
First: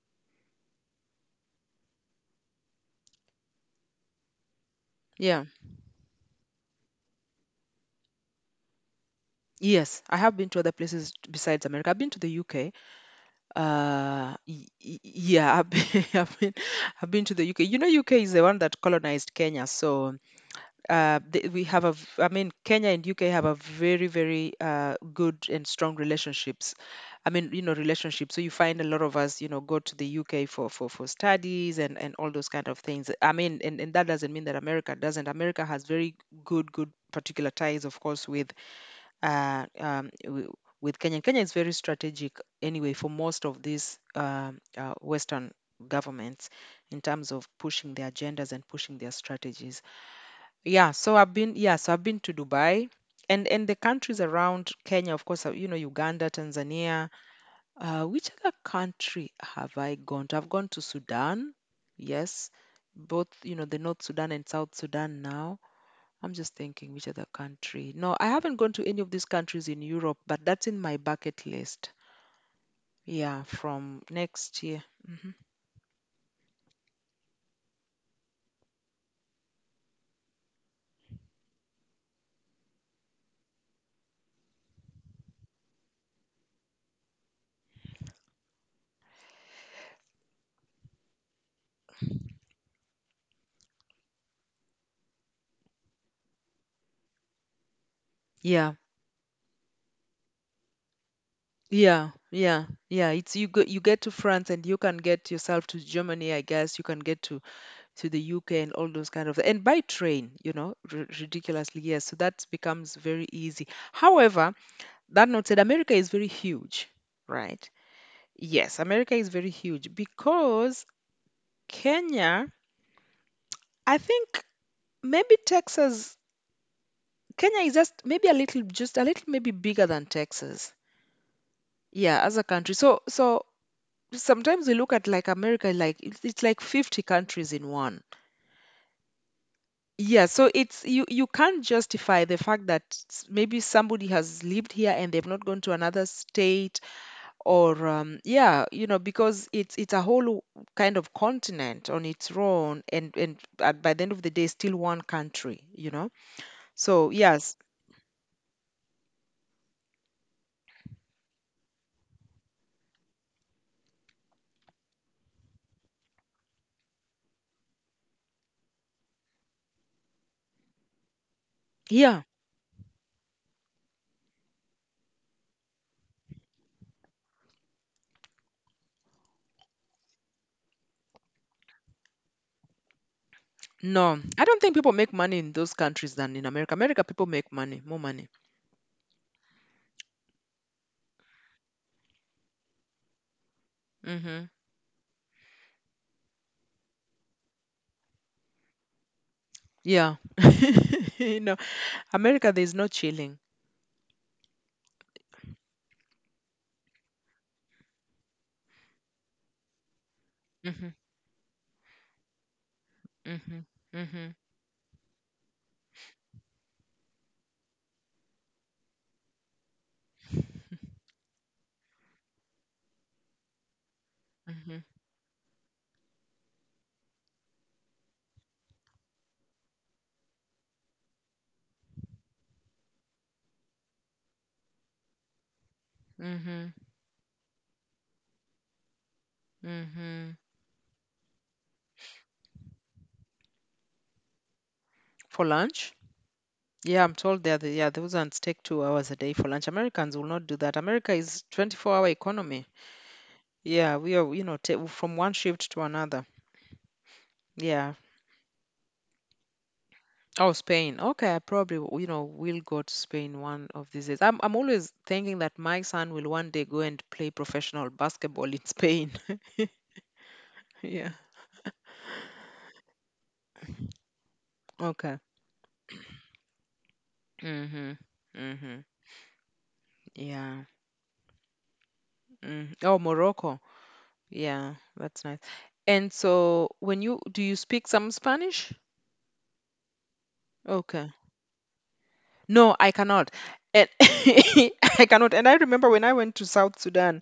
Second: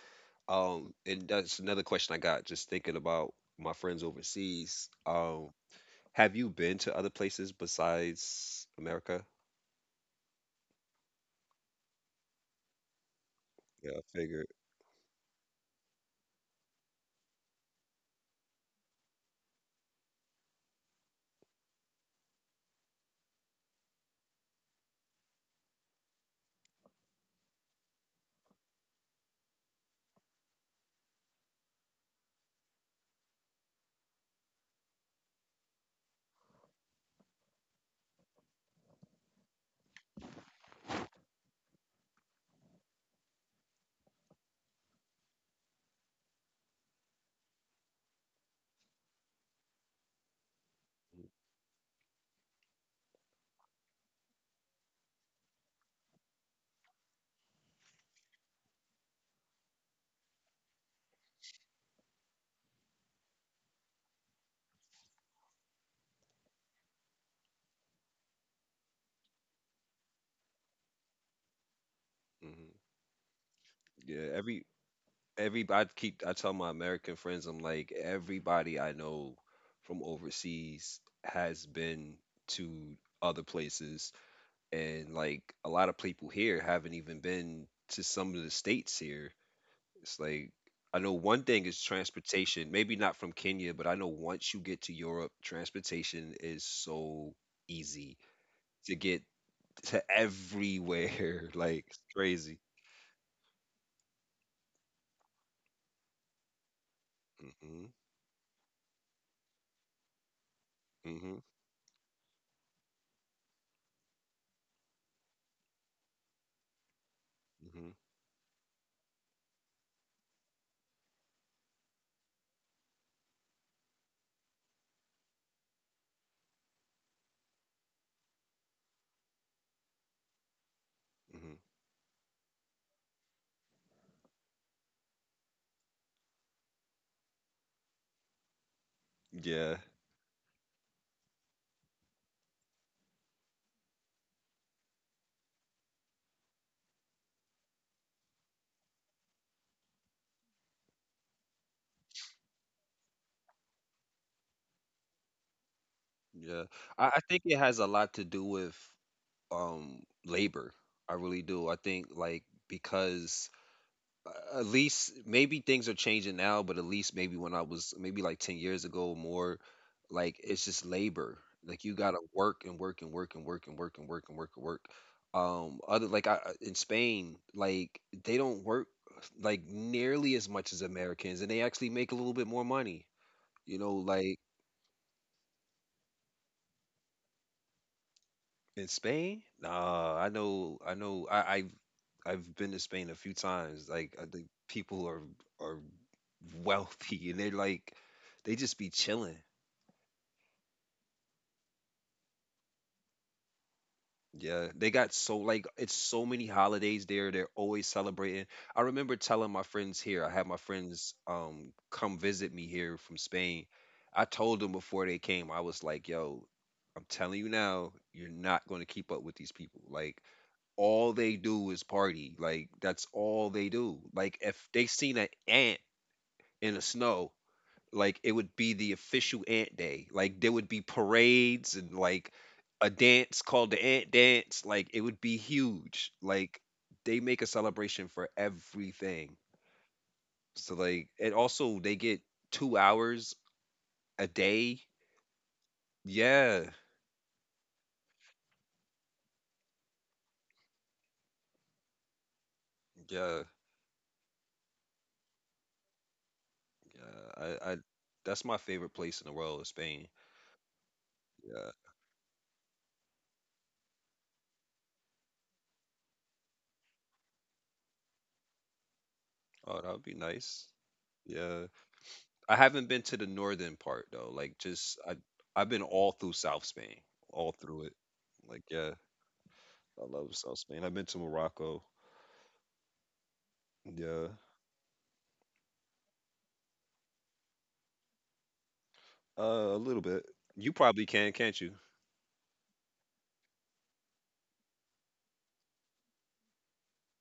[SPEAKER 1] And that's another question I got just thinking about my friends overseas.
[SPEAKER 2] Yeah.
[SPEAKER 1] Have you been to other places besides America?
[SPEAKER 2] Yes, I have been to other places besides America. I've been to the UK.
[SPEAKER 1] Yeah, I figured.
[SPEAKER 2] Yeah, I've been, I've been to the UK. You know, UK is the one that colonized Kenya. So, th we have a, I mean, Kenya and UK have a very good and strong relationships. I mean, you know, relationships. So you find a lot of us, you know, go to the UK for studies and all those kind of things. I mean, and that doesn't mean that America doesn't. America has very good particular ties, of course, with uh, um, w- with Kenya. Kenya is very strategic anyway for most of these Western governments in terms of pushing their agendas and pushing their strategies. Yeah, so I've been to Dubai. And the countries around Kenya, of course, you know, Uganda, Tanzania. Which other country have I gone to? I've gone to Sudan, yes, both, you know, the North Sudan and South Sudan now. I'm just thinking which other country. No, I haven't gone to any of these countries in Europe, but that's in my bucket list.
[SPEAKER 1] Hmm.
[SPEAKER 2] Yeah, from
[SPEAKER 1] Yeah,
[SPEAKER 2] next
[SPEAKER 1] every
[SPEAKER 2] year. Hmm.
[SPEAKER 1] every I keep, I tell my American friends, I'm like, everybody I know from overseas has been to other places, and like a lot of people here haven't even been to some of the states here. It's like I know one thing is transportation, maybe not from Kenya, but I know once you get to Europe, transportation is so easy
[SPEAKER 2] Yeah.
[SPEAKER 1] to get to everywhere. Like it's
[SPEAKER 2] Yeah,
[SPEAKER 1] crazy.
[SPEAKER 2] yeah, yeah. It's you go, you get to France and you can get yourself to Germany, I guess. You can get
[SPEAKER 1] Mhm.
[SPEAKER 2] to the UK and all those kind of, and by train, you know, r
[SPEAKER 1] Mhm.
[SPEAKER 2] ridiculously, yes. So that becomes very easy. However, that not said, America is very huge, right?
[SPEAKER 1] Mhm.
[SPEAKER 2] Yes, America is very huge because Kenya, I think, maybe Texas, Kenya is just maybe a little, just a little, maybe bigger than Texas.
[SPEAKER 1] Mhm.
[SPEAKER 2] Yeah, as a country. So, so sometimes we look at like America, like it's like 50 countries in one.
[SPEAKER 1] Yeah.
[SPEAKER 2] Yeah, so it's you can't justify the fact that maybe somebody has lived here and they've not gone to another state or yeah, you know, because it's a whole kind of continent on its own and at, by the end of the day, still one country, you know.
[SPEAKER 1] Yeah,
[SPEAKER 2] So
[SPEAKER 1] I think
[SPEAKER 2] yes,
[SPEAKER 1] it has a lot to do with labor. I really do. I think like because at least maybe things are changing now, but at least maybe when I was maybe like 10 years ago or more, like it's just labor. Like you gotta
[SPEAKER 2] yeah.
[SPEAKER 1] work and work and work and work and work and work and work and work. Other like in Spain, like they don't work like nearly as much as Americans, and they actually make a little bit more money. You know,
[SPEAKER 2] No,
[SPEAKER 1] like.
[SPEAKER 2] I don't think people make money in those countries than in America. America, people make money, more money.
[SPEAKER 1] In Spain? Nah, I know, I've, been to Spain a few times. Like, I think
[SPEAKER 2] Hmm.
[SPEAKER 1] people are wealthy, and they're like, they just be chilling.
[SPEAKER 2] Yeah. You know, America, there's no chilling.
[SPEAKER 1] Yeah, they got so, like, it's so many holidays there. They're always celebrating. I remember telling my friends here. I had my
[SPEAKER 2] Hmm.
[SPEAKER 1] friends come visit me here from
[SPEAKER 2] Hmm.
[SPEAKER 1] Spain. I
[SPEAKER 2] Hmm.
[SPEAKER 1] told them before they came. I was like, yo, I'm telling you now, you're not going to keep up with these people. Like all they do is party. Like that's all they do. Like if
[SPEAKER 2] Hmm.
[SPEAKER 1] they seen an ant in the snow, like it would be the official ant day. Like there would be parades and like a dance called the ant dance. Like it would be huge. Like
[SPEAKER 2] Hmm.
[SPEAKER 1] they make a celebration for everything.
[SPEAKER 2] Hmm.
[SPEAKER 1] So like and also they get 2 hours a day.
[SPEAKER 2] For lunch?
[SPEAKER 1] Yeah.
[SPEAKER 2] Yeah, I'm told that, yeah, those ones take 2 hours a day for lunch. Americans will not do that. America is 24-hour economy.
[SPEAKER 1] Yeah.
[SPEAKER 2] Yeah, we are, you know, from one shift to another.
[SPEAKER 1] Yeah. I
[SPEAKER 2] Yeah.
[SPEAKER 1] that's my favorite place in the world is Spain.
[SPEAKER 2] Oh, Spain. Okay, I
[SPEAKER 1] Yeah.
[SPEAKER 2] probably, you know, will go to Spain one of these days. I'm always thinking that my son will one day go and play professional basketball in Spain.
[SPEAKER 1] Oh, that would be nice.
[SPEAKER 2] Yeah.
[SPEAKER 1] Yeah. I haven't been to the northern part though. Like just
[SPEAKER 2] Okay.
[SPEAKER 1] I've been all through South Spain, all through
[SPEAKER 2] Mm-hmm.
[SPEAKER 1] it. Like
[SPEAKER 2] Mm-hmm.
[SPEAKER 1] yeah, I love South
[SPEAKER 2] Yeah.
[SPEAKER 1] Spain. I've been to Morocco.
[SPEAKER 2] Mm. Oh, Morocco.
[SPEAKER 1] Yeah,
[SPEAKER 2] Yeah, that's nice. And so when you, do you speak some Spanish?
[SPEAKER 1] a little bit. You probably
[SPEAKER 2] Okay.
[SPEAKER 1] can, can't you?
[SPEAKER 2] No, I cannot. And I cannot. And I remember when I went to South Sudan,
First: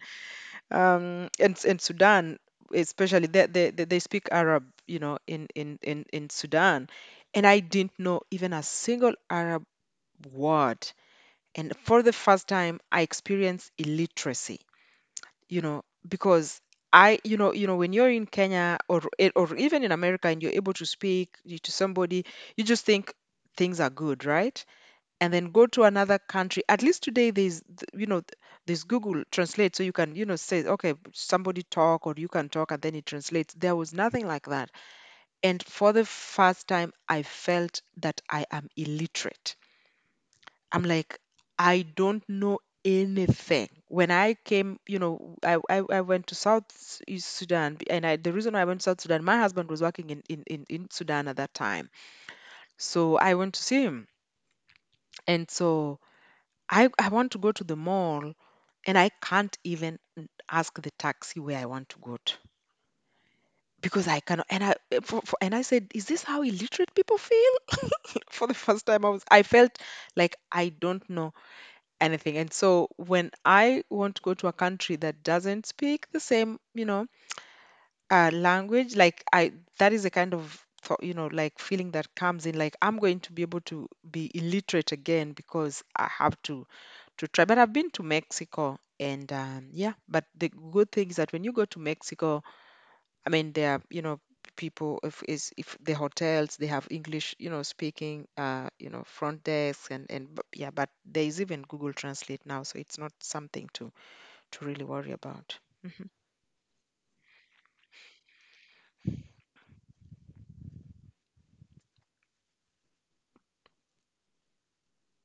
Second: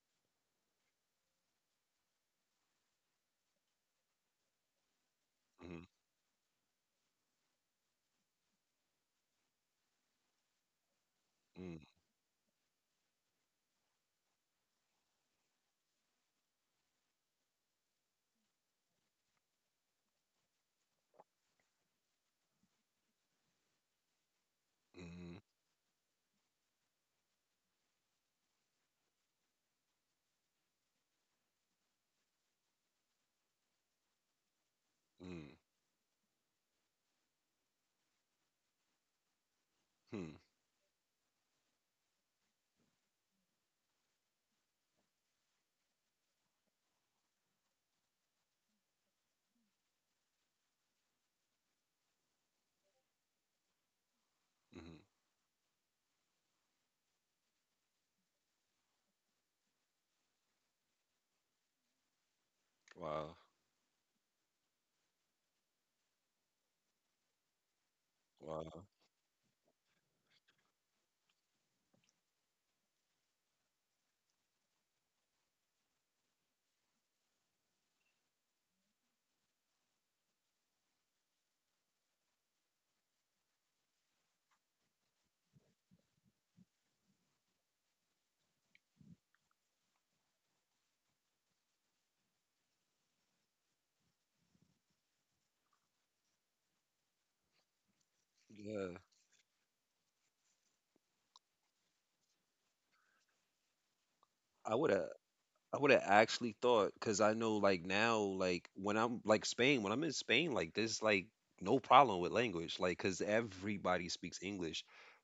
[SPEAKER 2] and in Sudan, especially they speak Arab, you know,
[SPEAKER 1] Mhm,
[SPEAKER 2] in Sudan, and I didn't know even a single Arab word. And
[SPEAKER 1] mm,
[SPEAKER 2] for the first time, I experienced illiteracy, you know, because I, you know, when you're in Kenya or even in America and you're able to speak to somebody, you just think things are good, right? And
[SPEAKER 1] mhm,
[SPEAKER 2] then go to another country, at least today there's you know there's Google Translate, so you can, you know, say, okay, somebody talk or you can talk and then it translates. There was nothing like that.
[SPEAKER 1] mm,
[SPEAKER 2] And for the first time I felt that I am illiterate.
[SPEAKER 1] hmm,
[SPEAKER 2] I'm like, I don't know anything. When I came, you know, I went to East Sudan, and I, the reason I went to South Sudan, my husband was working in, Sudan at that time. So I went to see him.
[SPEAKER 1] mhm.
[SPEAKER 2] And so I want to go to the mall, and I can't even ask the taxi where I want to go to,
[SPEAKER 1] Wow,
[SPEAKER 2] because I cannot. And I eh, and I said, is this how illiterate people feel? For the
[SPEAKER 1] wow.
[SPEAKER 2] first time, I felt like I don't know anything. And so when I want to go to a country that doesn't speak the same, you know, language, like I, that is a kind of thought, you know, like feeling that comes in, like I'm going to be able to be illiterate again because I have to try. But I've been to Mexico, and yeah, but the good thing is that when you go to Mexico, I mean, there are, you know, people, if the hotels, they have English, you know, speaking, you
[SPEAKER 1] Yeah,
[SPEAKER 2] know, front desk and yeah, but there is even Google Translate now, so it's not something to
[SPEAKER 1] I
[SPEAKER 2] really
[SPEAKER 1] would have.
[SPEAKER 2] worry about.
[SPEAKER 1] I would have actually thought because I know like now like when I'm in Spain like there's like no problem with language like because everybody speaks English,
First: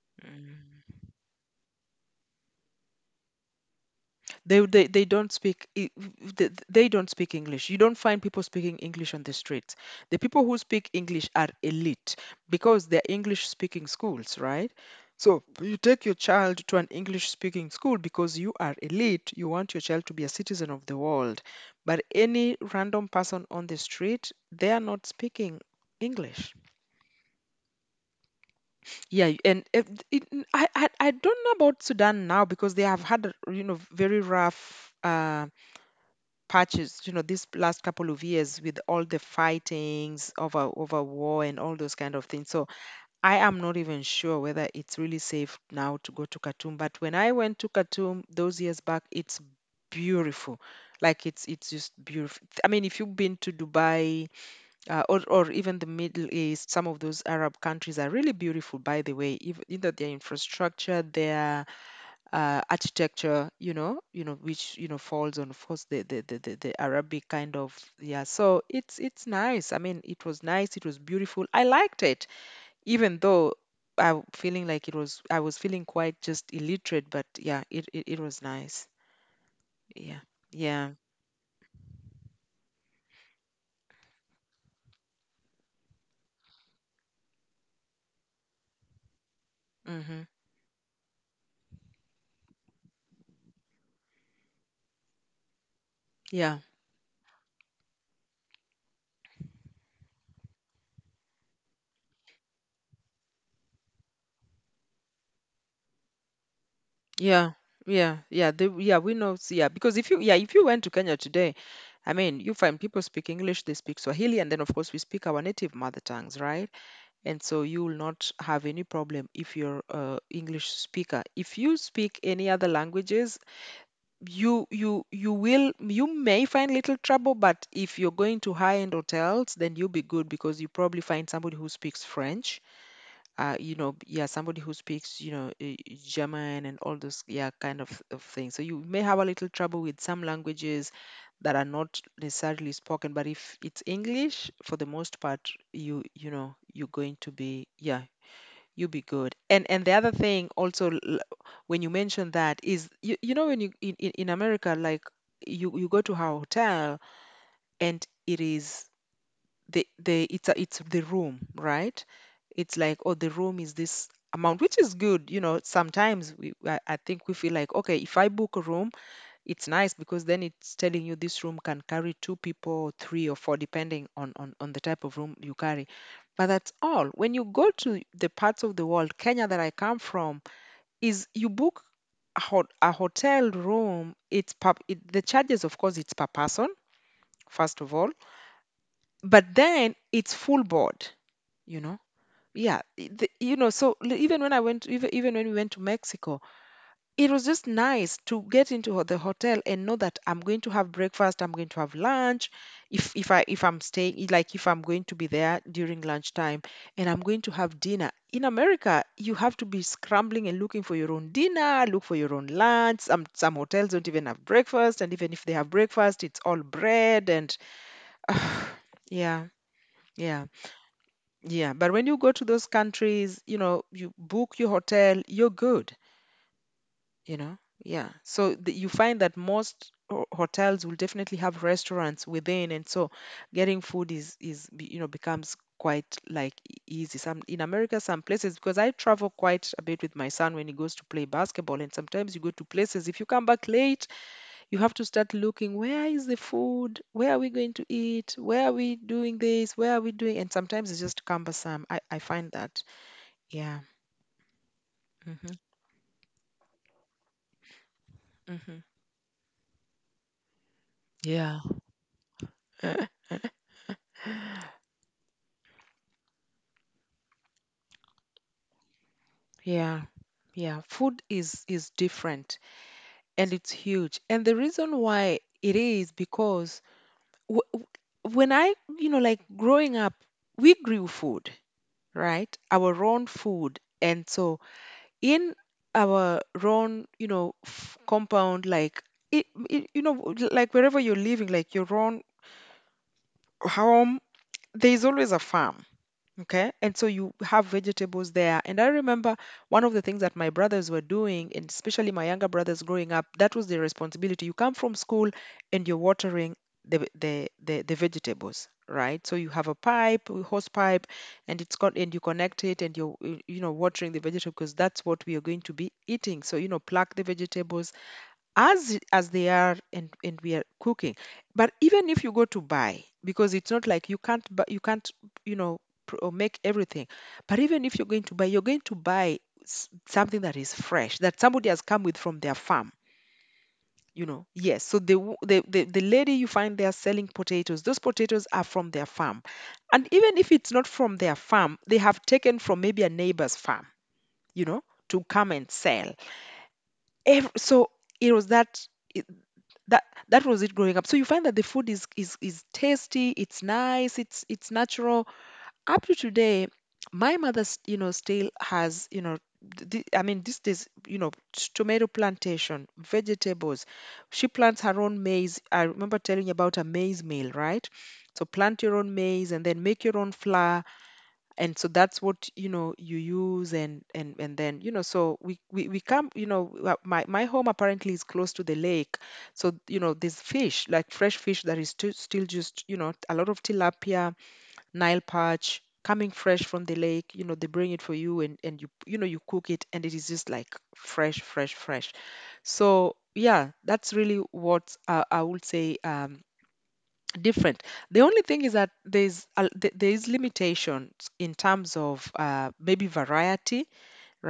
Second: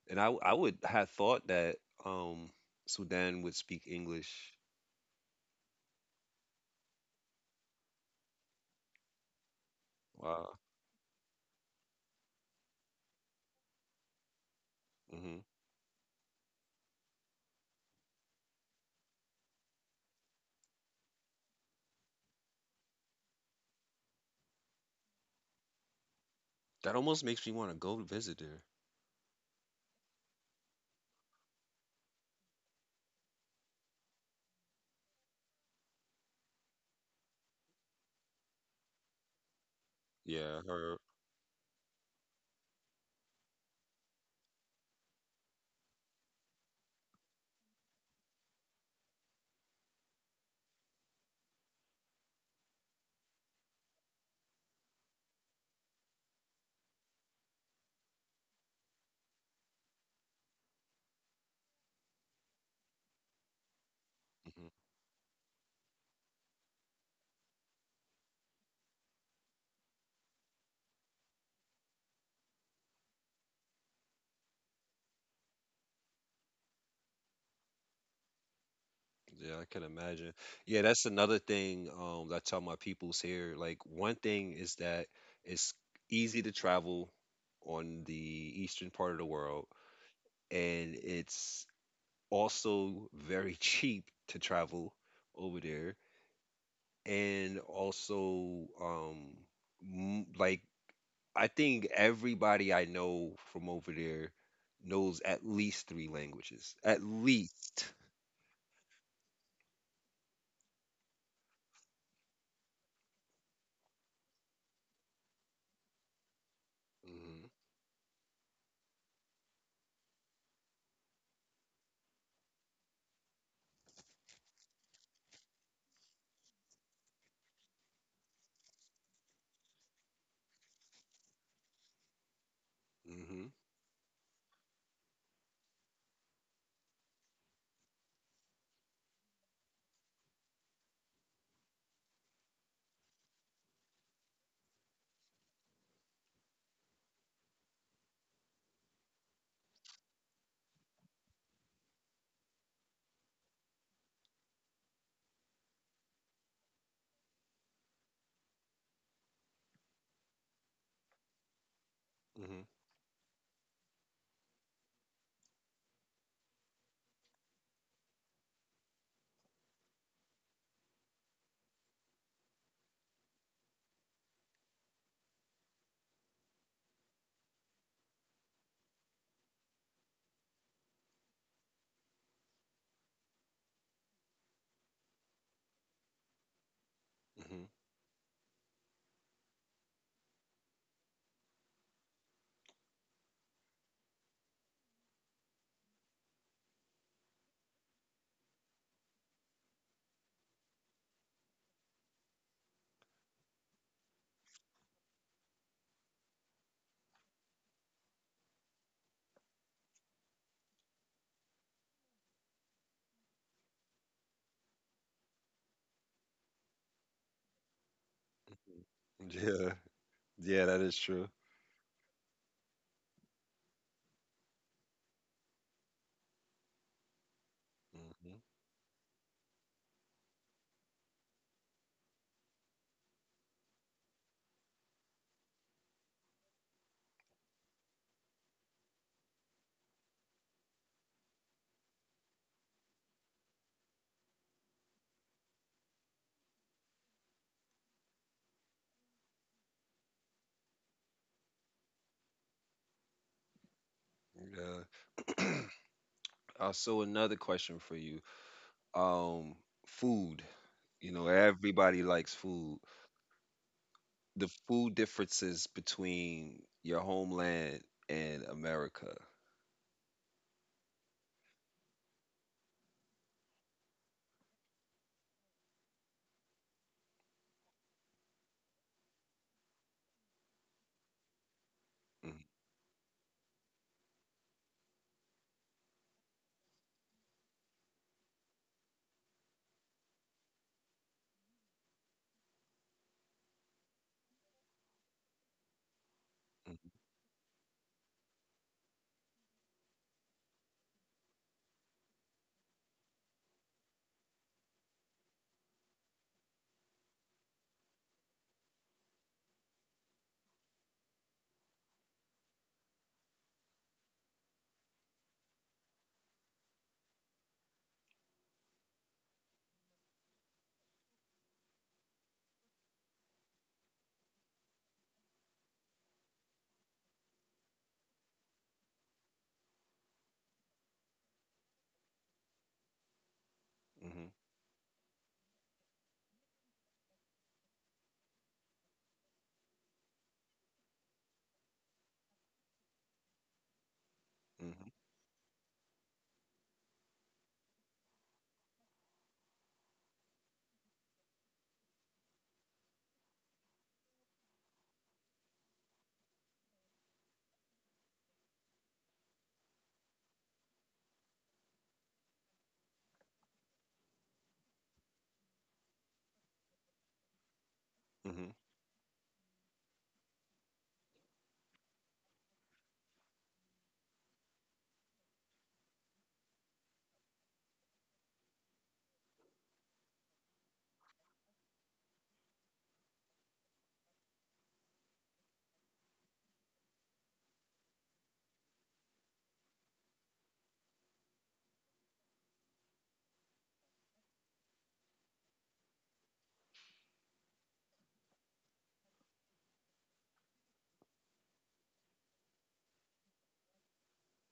[SPEAKER 1] and I would
[SPEAKER 2] Mhm.
[SPEAKER 1] have thought that um Sudan would speak English.
[SPEAKER 2] They don't speak they don't speak English. You don't find people speaking English on the streets. The people who
[SPEAKER 1] Wow.
[SPEAKER 2] speak English are elite because they're English speaking schools, right?
[SPEAKER 1] Hmm.
[SPEAKER 2] So you take your child to an English speaking school because you are elite. You want your child to be a citizen of the world. But any random person on the street, they are not speaking English.
[SPEAKER 1] That almost makes me want to go visit there.
[SPEAKER 2] Yeah, and if, it, n- I don't know about Sudan now because they have had a, you know, very rough, uh, patches, you know, this last couple of years with all the fightings
[SPEAKER 1] Yeah,
[SPEAKER 2] over
[SPEAKER 1] her.
[SPEAKER 2] war and all those kind of things. So I am not even sure whether it's really safe now to go to Khartoum. But when I went to Khartoum those years back, it's beautiful. Like it's just beautiful. I mean, if you've been to Dubai, or even the Middle East, some of those Arab countries are really beautiful. By the way, even either their infrastructure, their architecture, you know,
[SPEAKER 1] Hmm.
[SPEAKER 2] which you know falls on of course the Arabic kind of, yeah. So it's nice. I mean, it was nice. It was beautiful. I liked it, even though feeling like it was I was feeling quite just illiterate. But yeah, it was nice.
[SPEAKER 1] Yeah, I can
[SPEAKER 2] Yeah,
[SPEAKER 1] imagine. Yeah,
[SPEAKER 2] yeah,
[SPEAKER 1] that's another thing that I tell my peoples here. Like one thing is that it's easy to travel on the eastern part of the world,
[SPEAKER 2] mm-hmm.
[SPEAKER 1] and it's also very cheap to travel over there,
[SPEAKER 2] Yeah,
[SPEAKER 1] and also m- like I think everybody I know from over there knows at least 3 languages at
[SPEAKER 2] yeah.
[SPEAKER 1] least.
[SPEAKER 2] Yeah, yeah, they, yeah, we know, so yeah, because if you, yeah, if you went to Kenya today, I mean, you find people speak English, they speak Swahili, and then of course we speak our native mother tongues, right? And
[SPEAKER 1] Mhm.
[SPEAKER 2] so you will not have any problem if you're a english speaker. If you speak any other languages, you will, you may find little trouble, but if you're going to high end hotels, then you'll be good because you probably find somebody who speaks french.
[SPEAKER 1] Mhm.
[SPEAKER 2] You know, yeah, somebody who speaks, you know, german and all those, yeah, kind of things. So you may have a little trouble with some languages that are not necessarily spoken, but if it's english for the most part, you know, you're going to be, yeah, you'll be good. And the other thing also, when you mention that is, you know when you in, in America, like you go to a hotel and it is the, it's a, it's the room, right?
[SPEAKER 1] Mhm.
[SPEAKER 2] It's like, oh, the room is this amount, which is good. You know, sometimes we I think we feel like, okay, if I book a room, it's nice because then it's telling you this room can carry two people, three or four, depending on, on the type of room you carry. But that's all. When you go to the parts of the world, Kenya, that I come from, is you book a hotel room. The charges, of course, it's per person
[SPEAKER 1] Mhm.
[SPEAKER 2] first of all, but then it's full board. You know, yeah, I- the, you know. So even when I went, even when we went to Mexico, it was just nice to get into the hotel and know that I'm going to have breakfast, I'm going to have lunch, if I'm staying, like if I'm going to be there during lunchtime, and I'm going to have dinner. In America, you have to be scrambling and looking for your own dinner, look for your own lunch. Some hotels don't even have breakfast, and even if they have breakfast, it's all bread and
[SPEAKER 1] Mhm.
[SPEAKER 2] yeah.
[SPEAKER 1] Yeah,
[SPEAKER 2] Yeah,
[SPEAKER 1] yeah, that is true.
[SPEAKER 2] yeah. But when you go to those countries, you know, you book your hotel, you're good, you know. Yeah,
[SPEAKER 1] Mhm.
[SPEAKER 2] so you find that most hotels will definitely have restaurants within, and so getting food is you know, becomes quite like easy. Some in america, some places, because I travel quite a bit with my son when he goes to play basketball, and sometimes you go to places, if you come back late, you have to start looking, where is the food, where are we going to eat, where are we doing this, where are we doing. And sometimes it's just cumbersome, i find that. Yeah. Hmm.
[SPEAKER 1] Yeah. So another question for you.
[SPEAKER 2] Hmm.
[SPEAKER 1] um Food. You know
[SPEAKER 2] Yeah.
[SPEAKER 1] everybody likes food. The food differences between your homeland and America.
[SPEAKER 2] Yeah. Yeah, food is different, and it's huge. And the reason why it is because w w- when I, you know, like growing up, we grew food,
[SPEAKER 1] Mhm,
[SPEAKER 2] right? Our own food. And so in our own, you know, f compound, like you know, like wherever you're living, like your own home, there's always a farm. Okay. And so you have vegetables there. And I remember one of the things that my brothers were doing, and especially my younger brothers growing up, that was their responsibility. You come from school and you're watering the v- the vegetables, right? So you have a pipe, a hose pipe, and it's got, and you connect it, and you're you know, watering the vegetable, because that's what we are going to be eating. So, you know, pluck the vegetables as they are, and we are cooking. But even if you go to buy, because it's not like you can't buy, you can't, you know, or make everything, but even if you're going to buy, you're going to buy something that is fresh, that somebody has come with from their farm, you
[SPEAKER 1] mhm,
[SPEAKER 2] know. Yes, so the lady you find there selling potatoes, those potatoes are from their farm. And even if it's not from their farm, they have taken from maybe a neighbor's farm, you know,
[SPEAKER 1] mhm,
[SPEAKER 2] to come and sell. So it was that, that was it growing up. So you find that the food is is tasty, it's nice, it's natural. Up to today, my mother, you know, still has, you know, I mean, this days, you know, tomato plantation, vegetables. She plants her own maize. I remember telling you about a maize meal, right? So
[SPEAKER 1] mhm,
[SPEAKER 2] plant your own maize and then make your own flour. And so that's what, you know, you use. And and then, you know, so we come, you know, my home apparently is close to the lake. So you know, there's fish, like fresh fish, that is still just, you know, a lot of tilapia, nile perch, coming fresh from the lake. You know, they bring it for you, and you know, you cook it, and it is just like fresh, fresh, fresh. So yeah, that's really what, I would say, different. The only thing is that there's there is limitations in terms of, maybe variety,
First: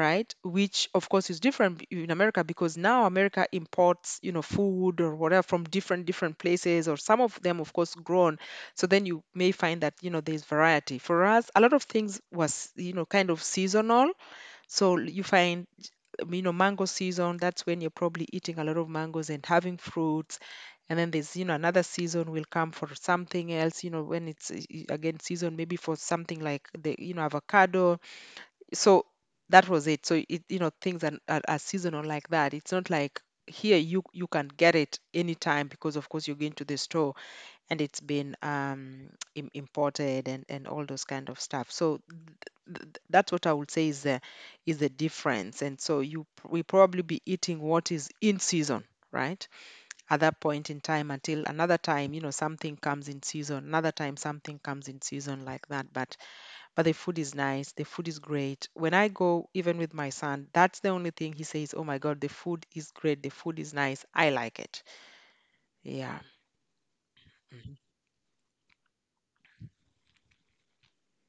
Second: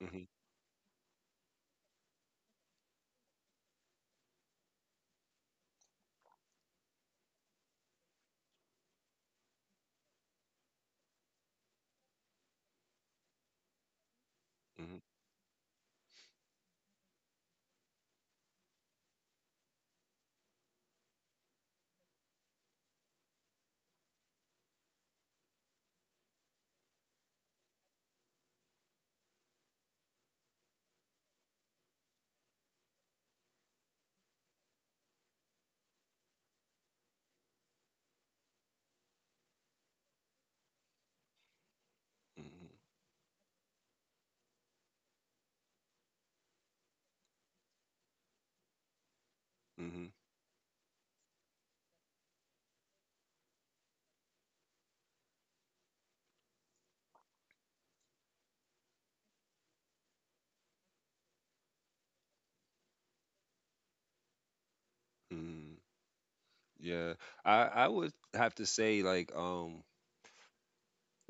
[SPEAKER 1] mhm,
[SPEAKER 2] Which of course is different in America, because now America imports, you know, food or whatever from different different places, or some of them of course grown. So then you may find that, you know, there's variety. For us, a lot of things was, you know, kind of seasonal. So
[SPEAKER 1] mhm,
[SPEAKER 2] you find, you know, mango season, that's when you're probably eating a lot of mangoes and having fruits. And then there's, you know, another season will come for something else, you know, when it's again season, maybe for something like, the, you know, avocado. So that was it. So it, you know, things are, are seasonal like that. It's not like here you can get it anytime, because of course you're going to the store and it's been, imported, and all those kind of stuff. So
[SPEAKER 1] mhm,
[SPEAKER 2] that's what I would say is the difference. And so you we probably be eating what is in season, right?
[SPEAKER 1] mhm,
[SPEAKER 2] At that point in time until another time, you know, something comes in season. Another time something comes in season like that. But the food is nice. The food is great. When I go, even with my son, that's the only thing he says. Oh my God, the food is great. The food is nice. I like it.
[SPEAKER 1] mhm.
[SPEAKER 2] Yeah.
[SPEAKER 1] Yeah,
[SPEAKER 2] Hmm.
[SPEAKER 1] I would have to say like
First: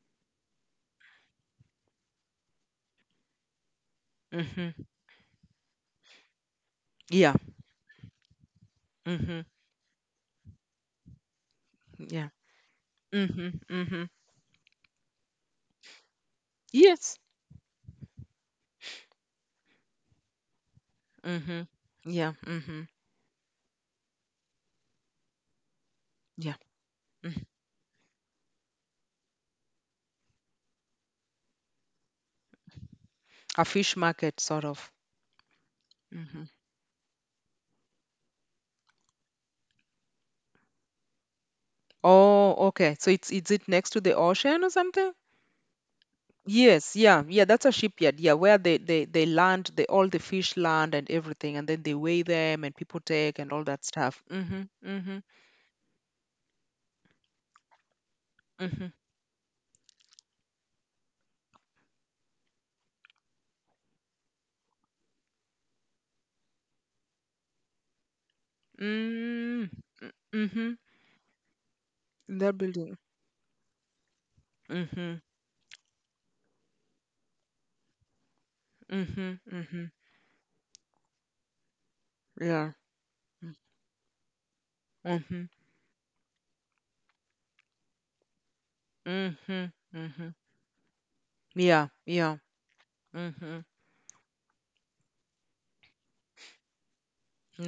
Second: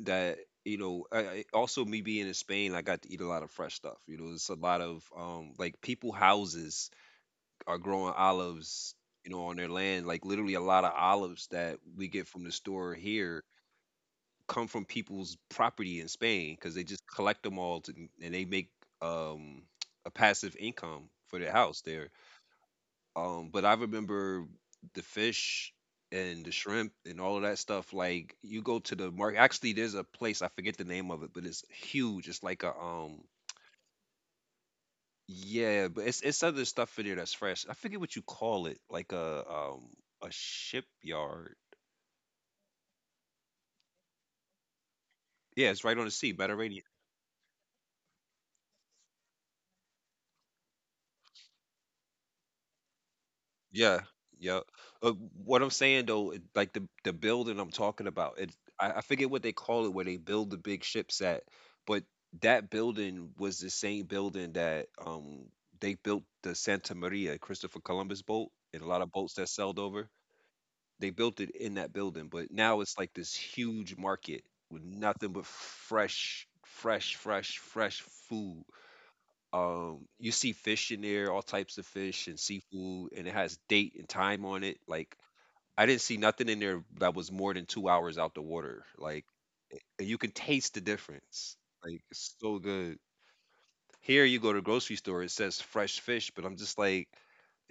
[SPEAKER 1] that you know also me being in Spain I got to eat a lot of fresh stuff. You know, it's a
[SPEAKER 2] Hmm.
[SPEAKER 1] lot of like people houses
[SPEAKER 2] Yeah.
[SPEAKER 1] are growing olives. You
[SPEAKER 2] Hmm.
[SPEAKER 1] know, on their land, like literally a lot of olives that we get
[SPEAKER 2] Yeah.
[SPEAKER 1] from the store here
[SPEAKER 2] Mm-hmm. Mm-hmm.
[SPEAKER 1] come from people's property in Spain because they just
[SPEAKER 2] Yes.
[SPEAKER 1] collect them all to, and they make um, a passive income for their
[SPEAKER 2] Mm-hmm.
[SPEAKER 1] house there.
[SPEAKER 2] Yeah. Mm-hmm.
[SPEAKER 1] But I remember the fish and the
[SPEAKER 2] Yeah.
[SPEAKER 1] shrimp and all of
[SPEAKER 2] Mhm.
[SPEAKER 1] that stuff. Like you go to the market. Actually, there's a place I forget the name of it, but it's huge. It's like a
[SPEAKER 2] A fish market sort of.
[SPEAKER 1] yeah, but it's
[SPEAKER 2] Mm-hmm.
[SPEAKER 1] other stuff in there that's fresh. I forget what you call it, like a shipyard.
[SPEAKER 2] Oh, okay. So it's, is it next to the ocean or something?
[SPEAKER 1] Yeah, it's right on the sea, Mediterranean.
[SPEAKER 2] Yes, yeah, yeah, that's a shipyard, yeah, where they, they land, they all the fish land and everything, and then they weigh them and people take and all that
[SPEAKER 1] Yeah,
[SPEAKER 2] stuff.
[SPEAKER 1] yeah.
[SPEAKER 2] Mm-hmm,
[SPEAKER 1] Uh,
[SPEAKER 2] mm-hmm,
[SPEAKER 1] what I'm saying though, like the building I'm talking about, it
[SPEAKER 2] mm-hmm,
[SPEAKER 1] I, I forget what they call it where they build the big ships at, but that building was the same building that they built the Santa Maria, Christopher Columbus boat, and a lot of boats that
[SPEAKER 2] mm,
[SPEAKER 1] sailed over.
[SPEAKER 2] mm-hmm.
[SPEAKER 1] They built it in that building,
[SPEAKER 2] In
[SPEAKER 1] but
[SPEAKER 2] that
[SPEAKER 1] now it's
[SPEAKER 2] building.
[SPEAKER 1] like this huge market with
[SPEAKER 2] Mm-hmm,
[SPEAKER 1] nothing but fresh, fresh, fresh, fresh food,
[SPEAKER 2] mm-hmm, mm-hmm.
[SPEAKER 1] you see fish in there, all types of fish and
[SPEAKER 2] Yeah.
[SPEAKER 1] seafood, and it has date and time on it. Like
[SPEAKER 2] Mm-hmm,
[SPEAKER 1] I didn't see nothing in there that was more than 2 hours out the water. Like
[SPEAKER 2] mm-hmm,
[SPEAKER 1] and you
[SPEAKER 2] mm-hmm.
[SPEAKER 1] can taste the difference.
[SPEAKER 2] Yeah,
[SPEAKER 1] Like it's
[SPEAKER 2] yeah.
[SPEAKER 1] so good.
[SPEAKER 2] Mm-hmm.
[SPEAKER 1] Here you go to grocery store, it says fresh fish, but I'm just like,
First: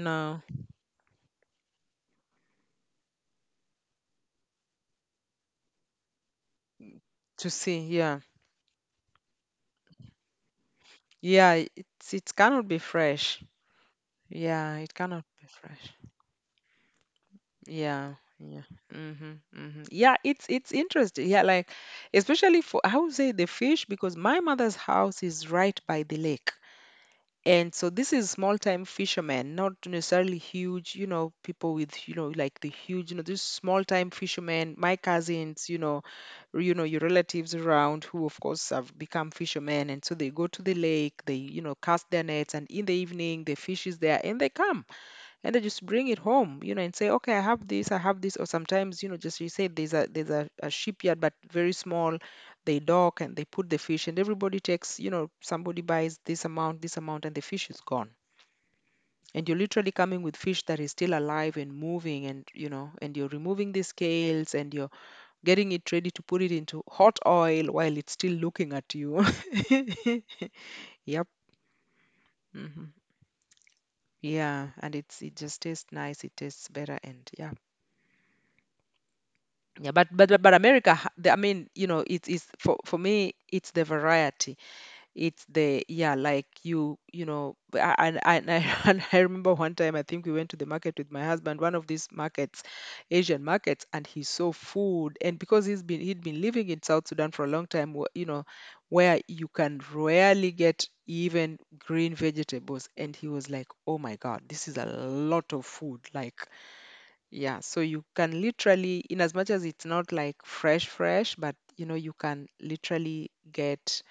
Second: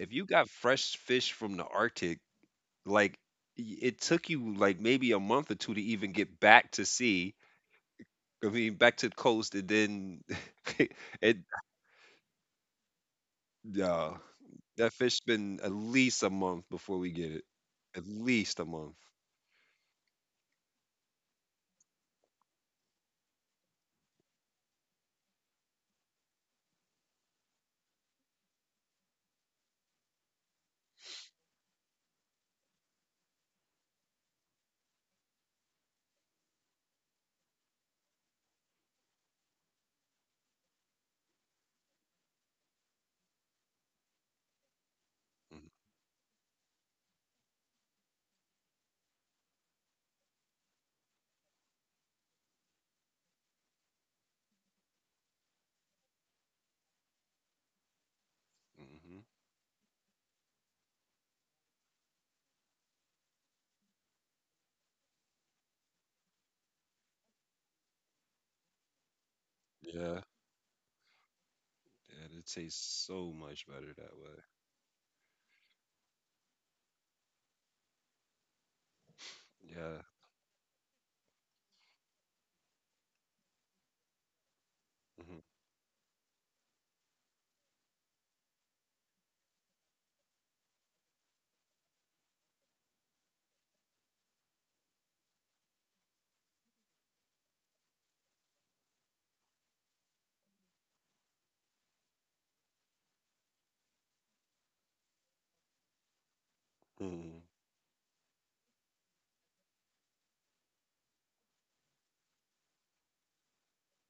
[SPEAKER 1] if you got fresh fish from the Arctic, like it took you like maybe a month or two to even get back to sea.
[SPEAKER 2] to see, yeah.
[SPEAKER 1] I mean, back to the coast, and then it
[SPEAKER 2] Yeah, it cannot be fresh.
[SPEAKER 1] Yeah,
[SPEAKER 2] Yeah,
[SPEAKER 1] that
[SPEAKER 2] it
[SPEAKER 1] fish
[SPEAKER 2] cannot be
[SPEAKER 1] been at
[SPEAKER 2] fresh.
[SPEAKER 1] least a month before we get it. At
[SPEAKER 2] Yeah,
[SPEAKER 1] least
[SPEAKER 2] yeah.
[SPEAKER 1] a month.
[SPEAKER 2] Mm-hmm, mm-hmm. Yeah, it's interesting. Yeah, like especially for, I would say, the fish, because my mother's house is right by the lake. And so this is small time fishermen, not necessarily huge, you know, people with, you know, like the huge, you know, this small time fishermen, my cousins, you know, or, you know, your relatives around who of course have become fishermen. And so they go to the lake, they, you know, cast their nets, and in the evening the fish is there and they come, and then just bring it home, you know, and say, okay, I have this, I have this. Or sometimes, you know, just, you say there's a, a shipyard, but very small, they dock and they put the fish, and everybody takes, you know, somebody buys this amount, this amount, and the fish is gone.
[SPEAKER 1] Mm-hmm.
[SPEAKER 2] And you're literally coming with fish that is still alive and moving, and you know, and you're removing the scales, and you're getting it ready to put it into hot oil while it's still looking at you.
[SPEAKER 1] Yeah, yeah,
[SPEAKER 2] Yep.
[SPEAKER 1] it
[SPEAKER 2] Hmm.
[SPEAKER 1] tastes so much better that way.
[SPEAKER 2] Yeah, and it's, it just tastes nice, it tastes better, and yeah. Yeah,
[SPEAKER 1] Yeah.
[SPEAKER 2] but America, I mean, you know, it is, for me, it's the variety.
[SPEAKER 1] Mm-hmm.
[SPEAKER 2] It's the, yeah, like you know, and I, and I remember one time, I think we went to the market with my husband, one of these markets, Asian markets, and he saw food, and because he's been he'd been living in South Sudan for a long time, you know, where you can rarely get even green vegetables, and he was like, oh my God, this is a lot of food, like,
[SPEAKER 1] Mm-hmm.
[SPEAKER 2] yeah. So you can literally, in as much as it's not like fresh, fresh, but you know, you can literally get,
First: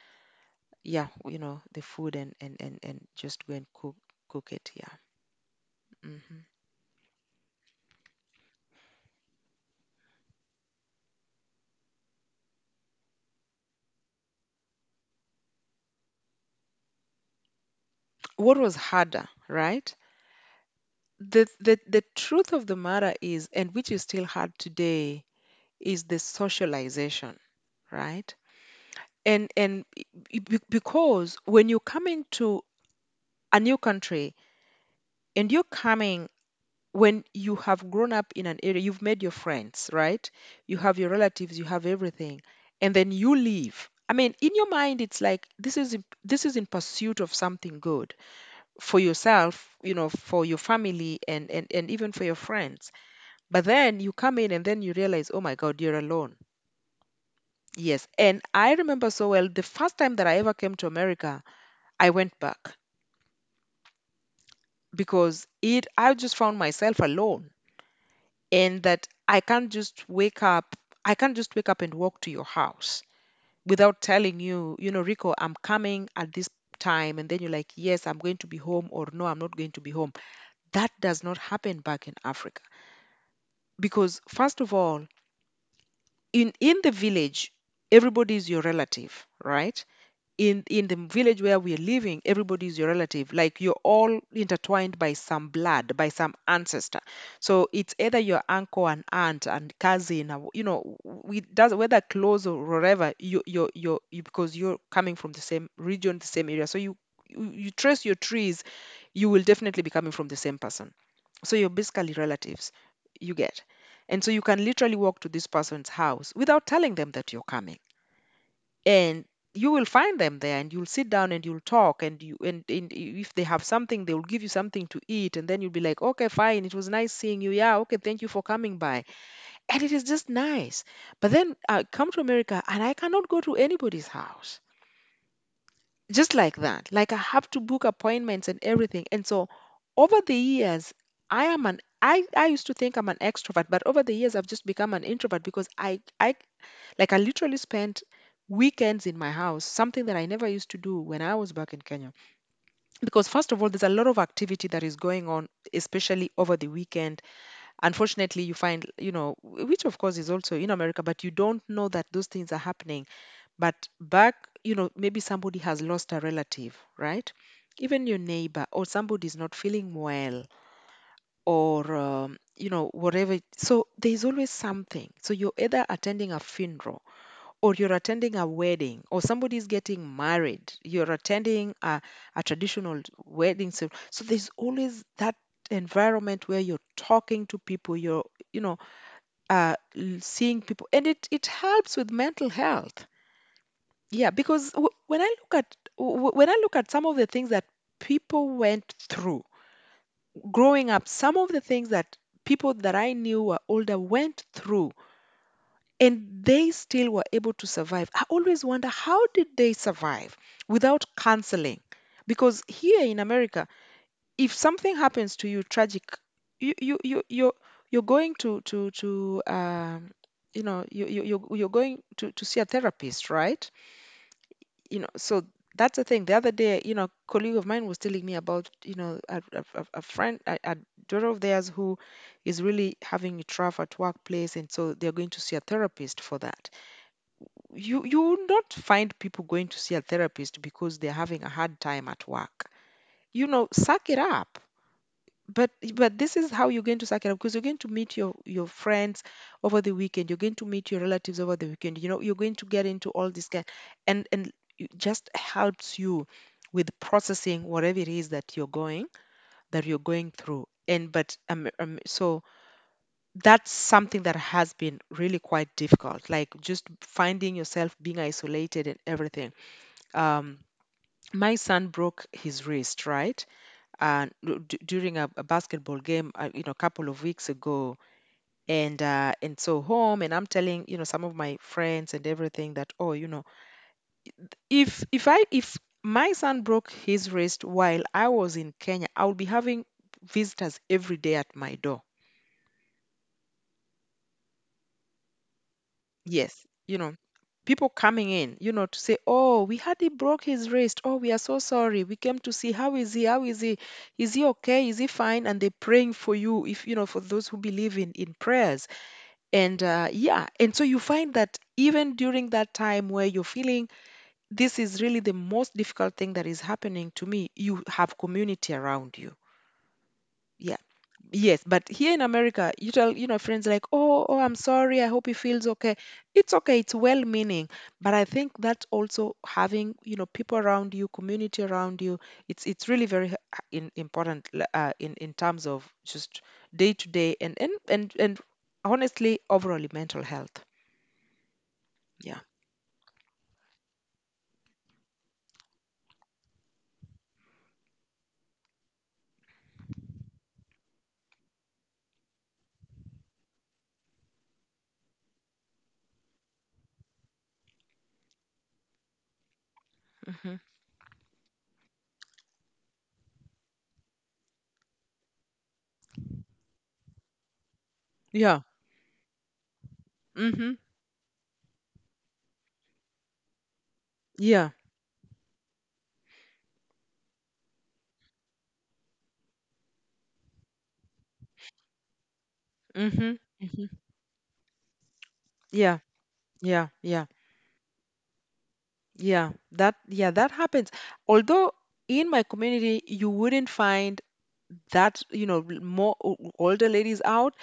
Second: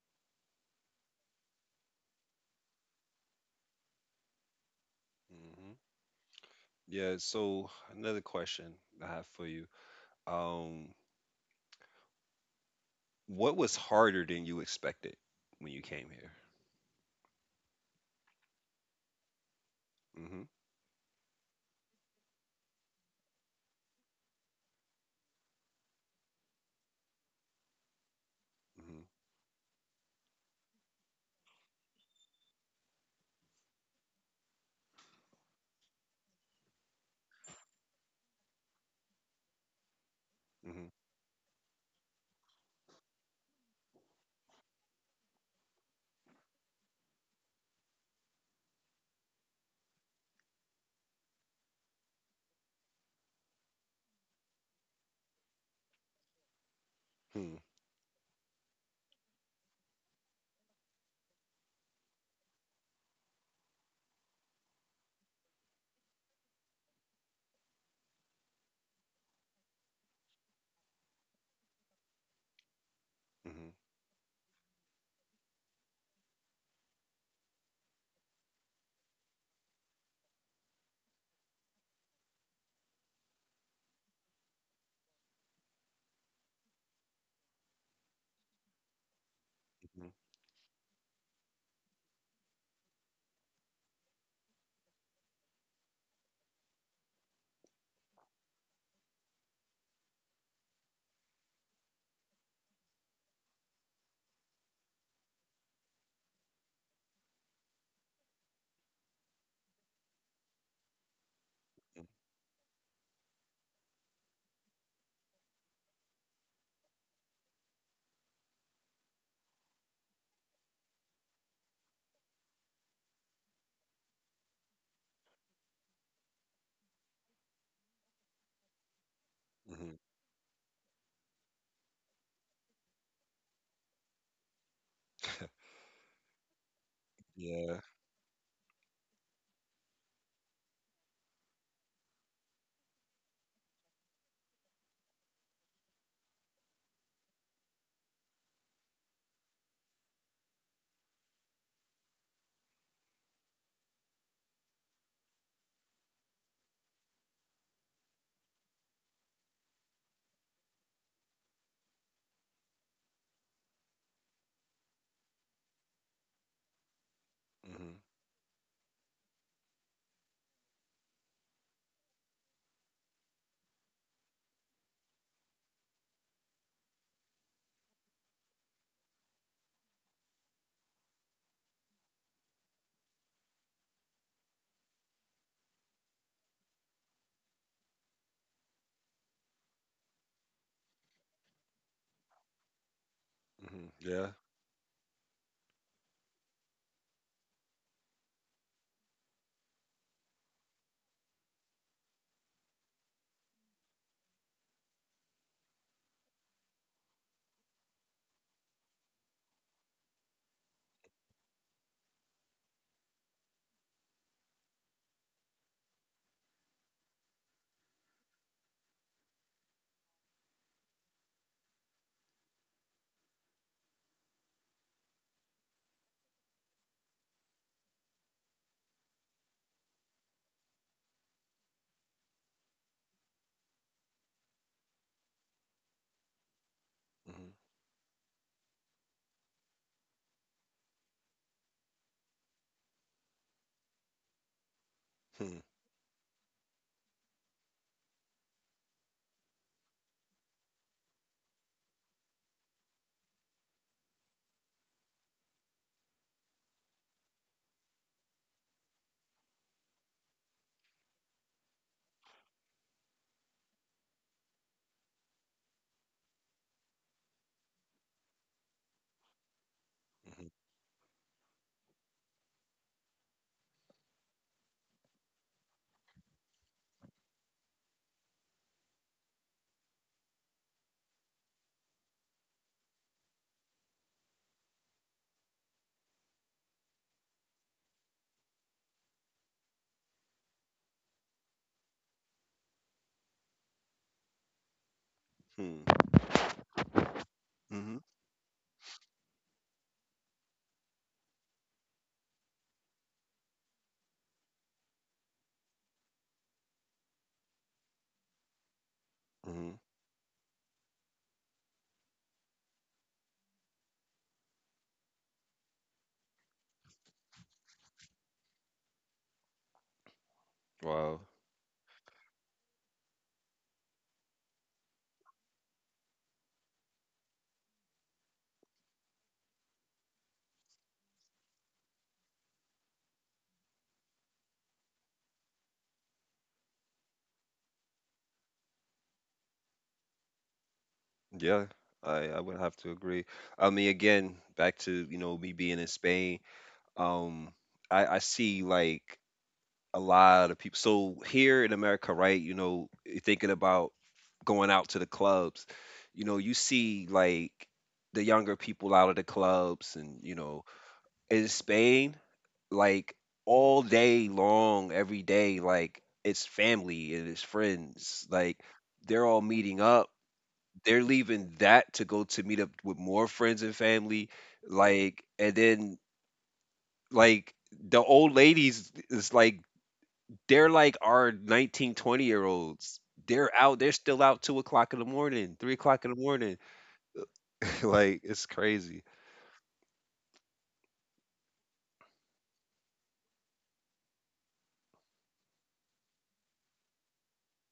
[SPEAKER 2] yeah, you know, the food, and and just go and cook, it. Yeah. Hmm.
[SPEAKER 1] Yeah. So another question I have for you. Um, what was harder than you expected when you came here?
[SPEAKER 2] What was harder, right?
[SPEAKER 1] Mm-hmm.
[SPEAKER 2] The truth of the matter is, and which is still hard today, is the socialization, right?
[SPEAKER 1] Mm-hmm.
[SPEAKER 2] And I- be- because when you come into a new country and you're coming when you have grown up in an area, you've made your friends, right? You
[SPEAKER 1] Mm-hmm.
[SPEAKER 2] have your relatives, you have everything, and then you leave. I mean, in your mind, it's like this is in pursuit of something good for yourself, for your family, and even for your friends. But then you come in, and then you realize, oh my God, you're alone.
[SPEAKER 1] Hmm.
[SPEAKER 2] Yes, and I remember so well the first time that I ever came to America, I went back because it I just found myself alone and that I can't just wake up. I can't just wake up and walk to your house
[SPEAKER 1] Mm-hmm.
[SPEAKER 2] without telling you, Rico, I'm coming at this time. And then you're like, yes, I'm going to be home, or no, I'm not going to be home. That does not happen back in Africa. Because, first of all, in the village, everybody is your relative, right?
[SPEAKER 1] Mm-hmm.
[SPEAKER 2] In the village where we're living, everybody is your relative, like you're all intertwined by some blood, by some ancestor. So it's either your uncle and aunt and cousin, or you know we does whether close or wherever because you're coming from the same region, the same area. So you trace your trees, you will definitely be coming from the same person, so you're basically relatives, you get. And so you can literally walk to this person's house without telling them that you're coming, and you will find them there, and you'll sit down and you'll talk, and if they have something they will give you something to eat. And then you'll be like, okay, fine, it was nice seeing you, yeah, okay, thank you for coming by. And
[SPEAKER 1] Mm-hmm.
[SPEAKER 2] it is just nice. But then I come to America and I cannot go to anybody's house just like that. Like, I have to
[SPEAKER 1] Yeah.
[SPEAKER 2] book appointments and everything. And so over the years, I am an I used to think I'm an extrovert, but over the years I've just become an introvert, because I literally spent weekends in my house, something that I never used to do when I was back in Kenya. Because first of all, there's a lot of activity that is going on, especially over the weekend. Unfortunately, you find, which of course is also in America, but you don't know that those things are happening. But back, maybe somebody has lost a relative, right?
[SPEAKER 1] Mm-hmm.
[SPEAKER 2] Even your neighbor, or somebody's not feeling well, or whatever. So there's always something. So you're either attending a funeral, or you're attending a wedding, or somebody's getting married, you're attending a traditional wedding. So there's always that environment where you're talking to people, you're you know seeing people, and it helps with mental health.
[SPEAKER 1] Mm-hmm. Yeah.
[SPEAKER 2] Yeah, because when I look at some of the things that people went through growing up, some of the things that people that I knew were older went through, and they still were able to survive. I always wonder, how did they survive without canceling? Because here in America, if something happens to you tragic, you you you you're you're going to you're going to see a therapist, right? You know, so that's the thing. The other day, you know, a colleague of mine was telling me about a friend, a daughter of theirs who is really having it rough at workplace, and so they're going to see a therapist for that.
[SPEAKER 1] Mm-hmm.
[SPEAKER 2] You will not find people going to see a therapist because they're having a hard time at work. You know, suck it up.
[SPEAKER 1] Hmm.
[SPEAKER 2] But this is how you're going to suck it up, because you're going to meet your friends over the weekend. You're going to meet your relatives over the weekend. You know, you're going to get into all this kind. And it just helps you with processing whatever it is that you're going through. And but so that's something that has been really quite difficult, like just finding yourself being isolated and everything.
[SPEAKER 1] Mm-hmm.
[SPEAKER 2] um, my son broke his wrist, right? And during a basketball game, a couple of weeks ago, and so home, and I'm telling some of my friends and everything that, oh, if I if my son broke his wrist while I was in Kenya, I would be having visitors every day at my door.
[SPEAKER 1] Hmm. Mm-hmm.
[SPEAKER 2] Yes, people coming in, to say, "Oh, we had he broke his wrist. Oh, we are so sorry. We came to see, how is he? How is he? Is he okay? Is he fine?" And they're praying for you, if you know, for those who believe in prayers.
[SPEAKER 1] Mm-hmm.
[SPEAKER 2] And Yeah, and so you find that even during that time where you're feeling this is really the most difficult thing that is happening to me, you have community around you. Yeah.
[SPEAKER 1] Wow.
[SPEAKER 2] Yes, but here in America, you tell, friends like, oh, I'm sorry, I hope he feels okay. It's okay. It's well meaning. But I think that also having, people around you, community around you, it's really very important, in terms of just day to day, and honestly, overall mental health.
[SPEAKER 1] Yeah, I
[SPEAKER 2] Yeah.
[SPEAKER 1] would have to agree. I mean, again, back to, you know, me being in Spain, um, I see like a lot of people. So here in America, right, you know, you're thinking about going out to the clubs, you know, you see like the younger people out of the clubs and, you
[SPEAKER 2] Hmm.
[SPEAKER 1] know, in Spain, like all day long, every day, like it's family and it's friends. Like
[SPEAKER 2] Yeah.
[SPEAKER 1] they're all meeting up.
[SPEAKER 2] Hmm.
[SPEAKER 1] They're leaving that to go to meet up with more friends and family,
[SPEAKER 2] Yeah.
[SPEAKER 1] like, and then like the old ladies is like they're like our 19, 20-year olds.
[SPEAKER 2] Hmm. Hmm.
[SPEAKER 1] They're out. They're still out 2 o'clock in the morning, 3 o'clock
[SPEAKER 2] Yeah.
[SPEAKER 1] in the morning.
[SPEAKER 2] Yeah. Yeah.
[SPEAKER 1] like it's crazy.
[SPEAKER 2] Yeah, that happens. Although in my community you wouldn't find that, more older ladies out.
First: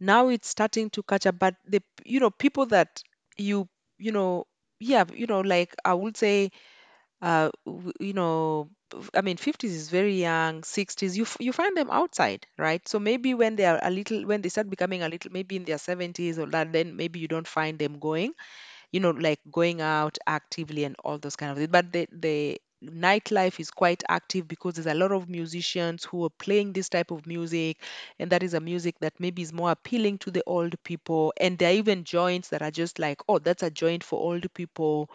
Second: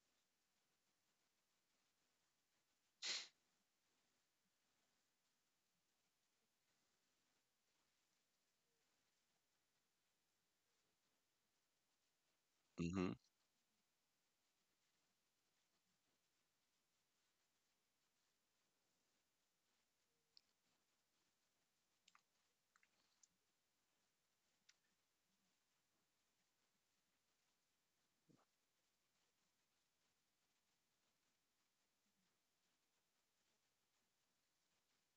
[SPEAKER 2] Now it's starting to catch up, but the p- you know, people that you you know, like I would say, I mean, 50s is very young, 60s you find them outside, right? So
[SPEAKER 1] Hmm.
[SPEAKER 2] maybe when they are a little when they start becoming a little, maybe in their 70s or that, then maybe you don't find them going you know, like going out actively and all those kind of things. But the nightlife is quite active, because there's a lot of musicians who are playing this type of music, and that is a music that maybe is more appealing to the old people. And there are even joints that are just like, oh, that's a joint for old people.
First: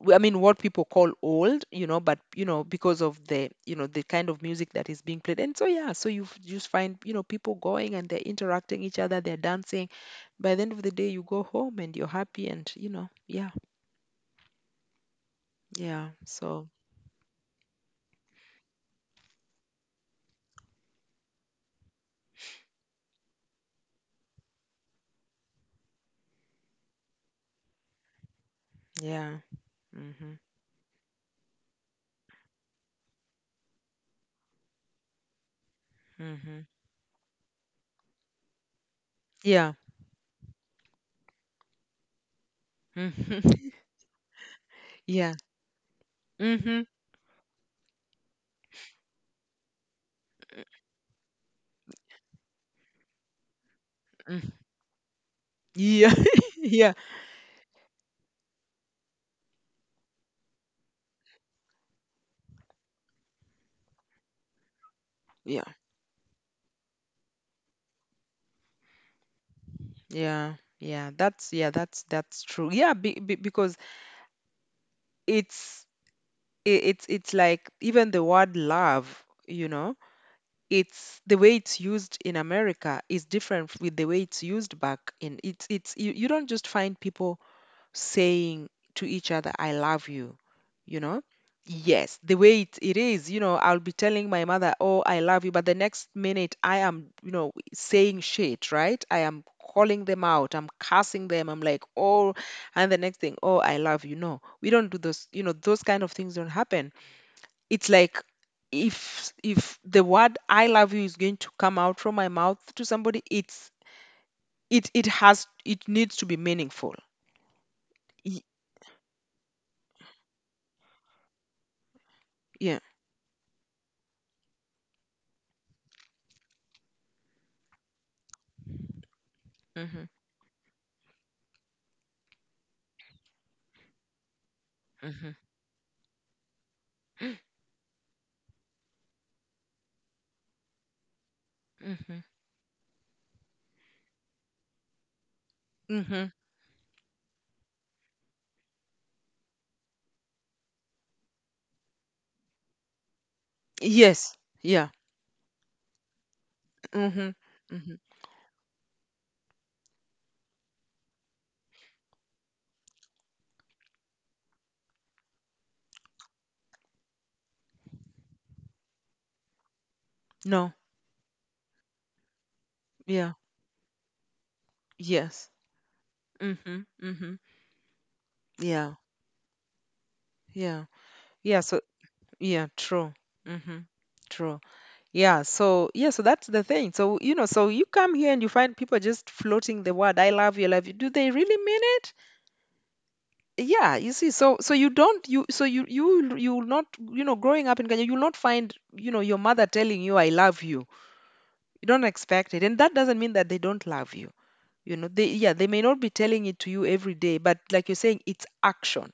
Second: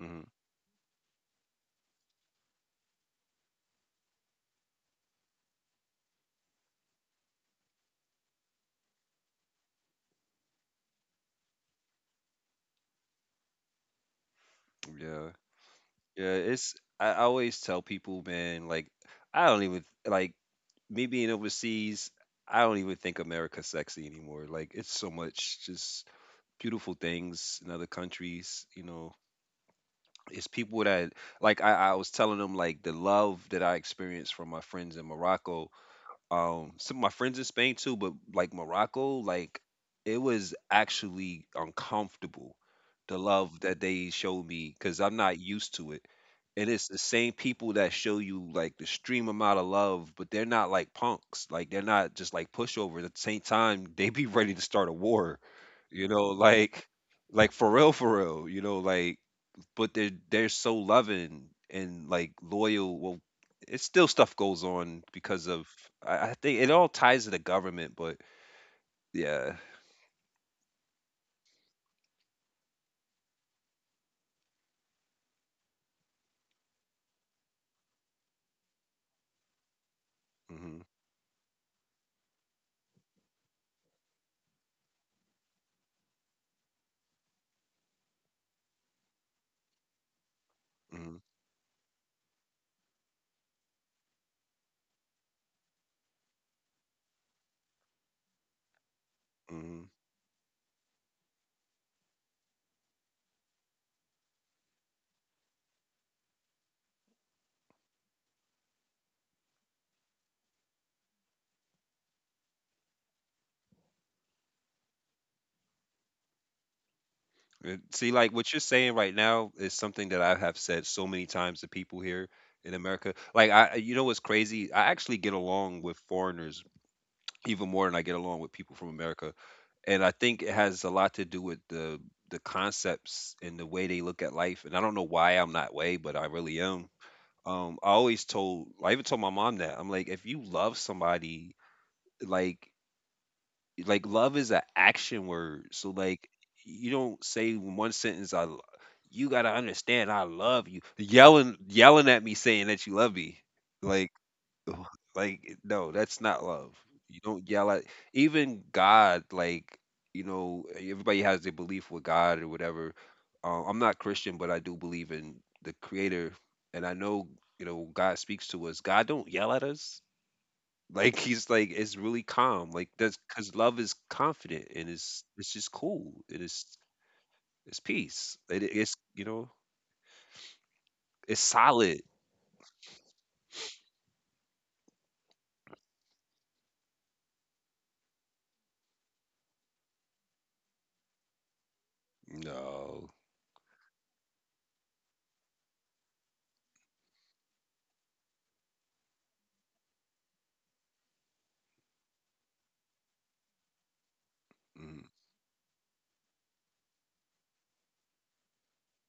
[SPEAKER 2] I mean, what people call old, but because of the kind of music that is being played. And so just find, people going and they're interacting each other, they're dancing. By the end of the day, you go home and you're happy, and yeah,
[SPEAKER 1] Yeah.
[SPEAKER 2] yeah.
[SPEAKER 1] Yeah.
[SPEAKER 2] So,
[SPEAKER 1] It's I always tell people, man, like I don't even like me being overseas, I don't even think America's sexy anymore. Like it's so much just beautiful things in other countries. You know,
[SPEAKER 2] yeah. Mm-hmm.
[SPEAKER 1] it's people that like I was telling them like the love that I experienced from my friends in Morocco,
[SPEAKER 2] Mm-hmm.
[SPEAKER 1] some of my friends in Spain too, but like Morocco, like
[SPEAKER 2] Yeah.
[SPEAKER 1] it was actually uncomfortable the
[SPEAKER 2] Mm-hmm.
[SPEAKER 1] love that they showed me because I'm
[SPEAKER 2] Yeah.
[SPEAKER 1] not used to it. And
[SPEAKER 2] Mm-hmm.
[SPEAKER 1] it's the same people that show you like the extreme amount of love, but they're not like punks. Like they're not just like pushover. At the same time, they be
[SPEAKER 2] Mm.
[SPEAKER 1] ready to start a war.
[SPEAKER 2] Yeah.
[SPEAKER 1] You know,
[SPEAKER 2] Yeah.
[SPEAKER 1] like for real, for real. You know, like but they're so loving and like loyal. Well it's still stuff goes on because
[SPEAKER 2] Yeah.
[SPEAKER 1] of I think it all ties to the government, but yeah.
[SPEAKER 2] Yeah. Yeah. That's true. Yeah, because it's, it's like, even the word love, you know,
[SPEAKER 1] Hmm.
[SPEAKER 2] it's the way it's used in America is different with the way it's used back in. You don't just find people saying to each other, I love you, you know?
[SPEAKER 1] Hmm.
[SPEAKER 2] Yes, the way it is. I'll be telling my mother, oh, I love you, but the next minute I am saying shit, right? I am
[SPEAKER 1] Hmm.
[SPEAKER 2] calling them out, I'm cursing them, I'm like, oh, and the next thing, oh, I love you. No, we don't do those. Those kind of things don't happen. It's like, if the word I love you is going to come out from my mouth to somebody, it's it it has it needs to be meaningful.
[SPEAKER 1] See, like
[SPEAKER 2] Y-
[SPEAKER 1] what you're saying right now is something that I have said so many times to people here
[SPEAKER 2] yeah
[SPEAKER 1] in America. Like, you know what's crazy? I actually get along with foreigners even more than I get along with people from America.
[SPEAKER 2] Hmm.
[SPEAKER 1] And I think it has a lot to do with the concepts and the way they look at life. And I don't know why I'm that way, but I really am. I always told, I even told my mom that I'm like, if you love somebody,
[SPEAKER 2] Mhm.
[SPEAKER 1] like, like love is an action word. So
[SPEAKER 2] Mhm.
[SPEAKER 1] like, you don't say in one sentence, you gotta understand, I love you, yelling at me saying that you love me, like.
[SPEAKER 2] Yes. Yeah.
[SPEAKER 1] Ugh, like no, that's not love. You
[SPEAKER 2] Mhm.
[SPEAKER 1] don't yell at
[SPEAKER 2] Mhm.
[SPEAKER 1] even God. Like, you know, everybody has their belief with God or whatever. I'm not Christian, but I do believe in the creator, and I know, you know, God speaks to us. God don't yell at us.
[SPEAKER 2] No.
[SPEAKER 1] Like, he's like, it's really calm. Like, that's
[SPEAKER 2] Yeah.
[SPEAKER 1] because love is confident, and it's
[SPEAKER 2] Yes.
[SPEAKER 1] it's just cool, and it's
[SPEAKER 2] Mhm. Mhm.
[SPEAKER 1] it's peace, it,
[SPEAKER 2] Yeah.
[SPEAKER 1] it's you know,
[SPEAKER 2] Yeah.
[SPEAKER 1] it's
[SPEAKER 2] Yeah. So
[SPEAKER 1] solid.
[SPEAKER 2] yeah. True. Mhm. True. Yeah. So yeah. So that's the thing. So you know. So you come here and you find people just floating the word, "I love you, I love you." Do they really mean it?
[SPEAKER 1] No.
[SPEAKER 2] Yeah. You see. So you will not, growing up in Kenya, you will not find, your mother telling you "I love you." You don't expect it, and that doesn't mean that they don't love you. You
[SPEAKER 1] Mm-hmm.
[SPEAKER 2] know, they, yeah, they may not be telling it to you every day, but like you're saying, it's action,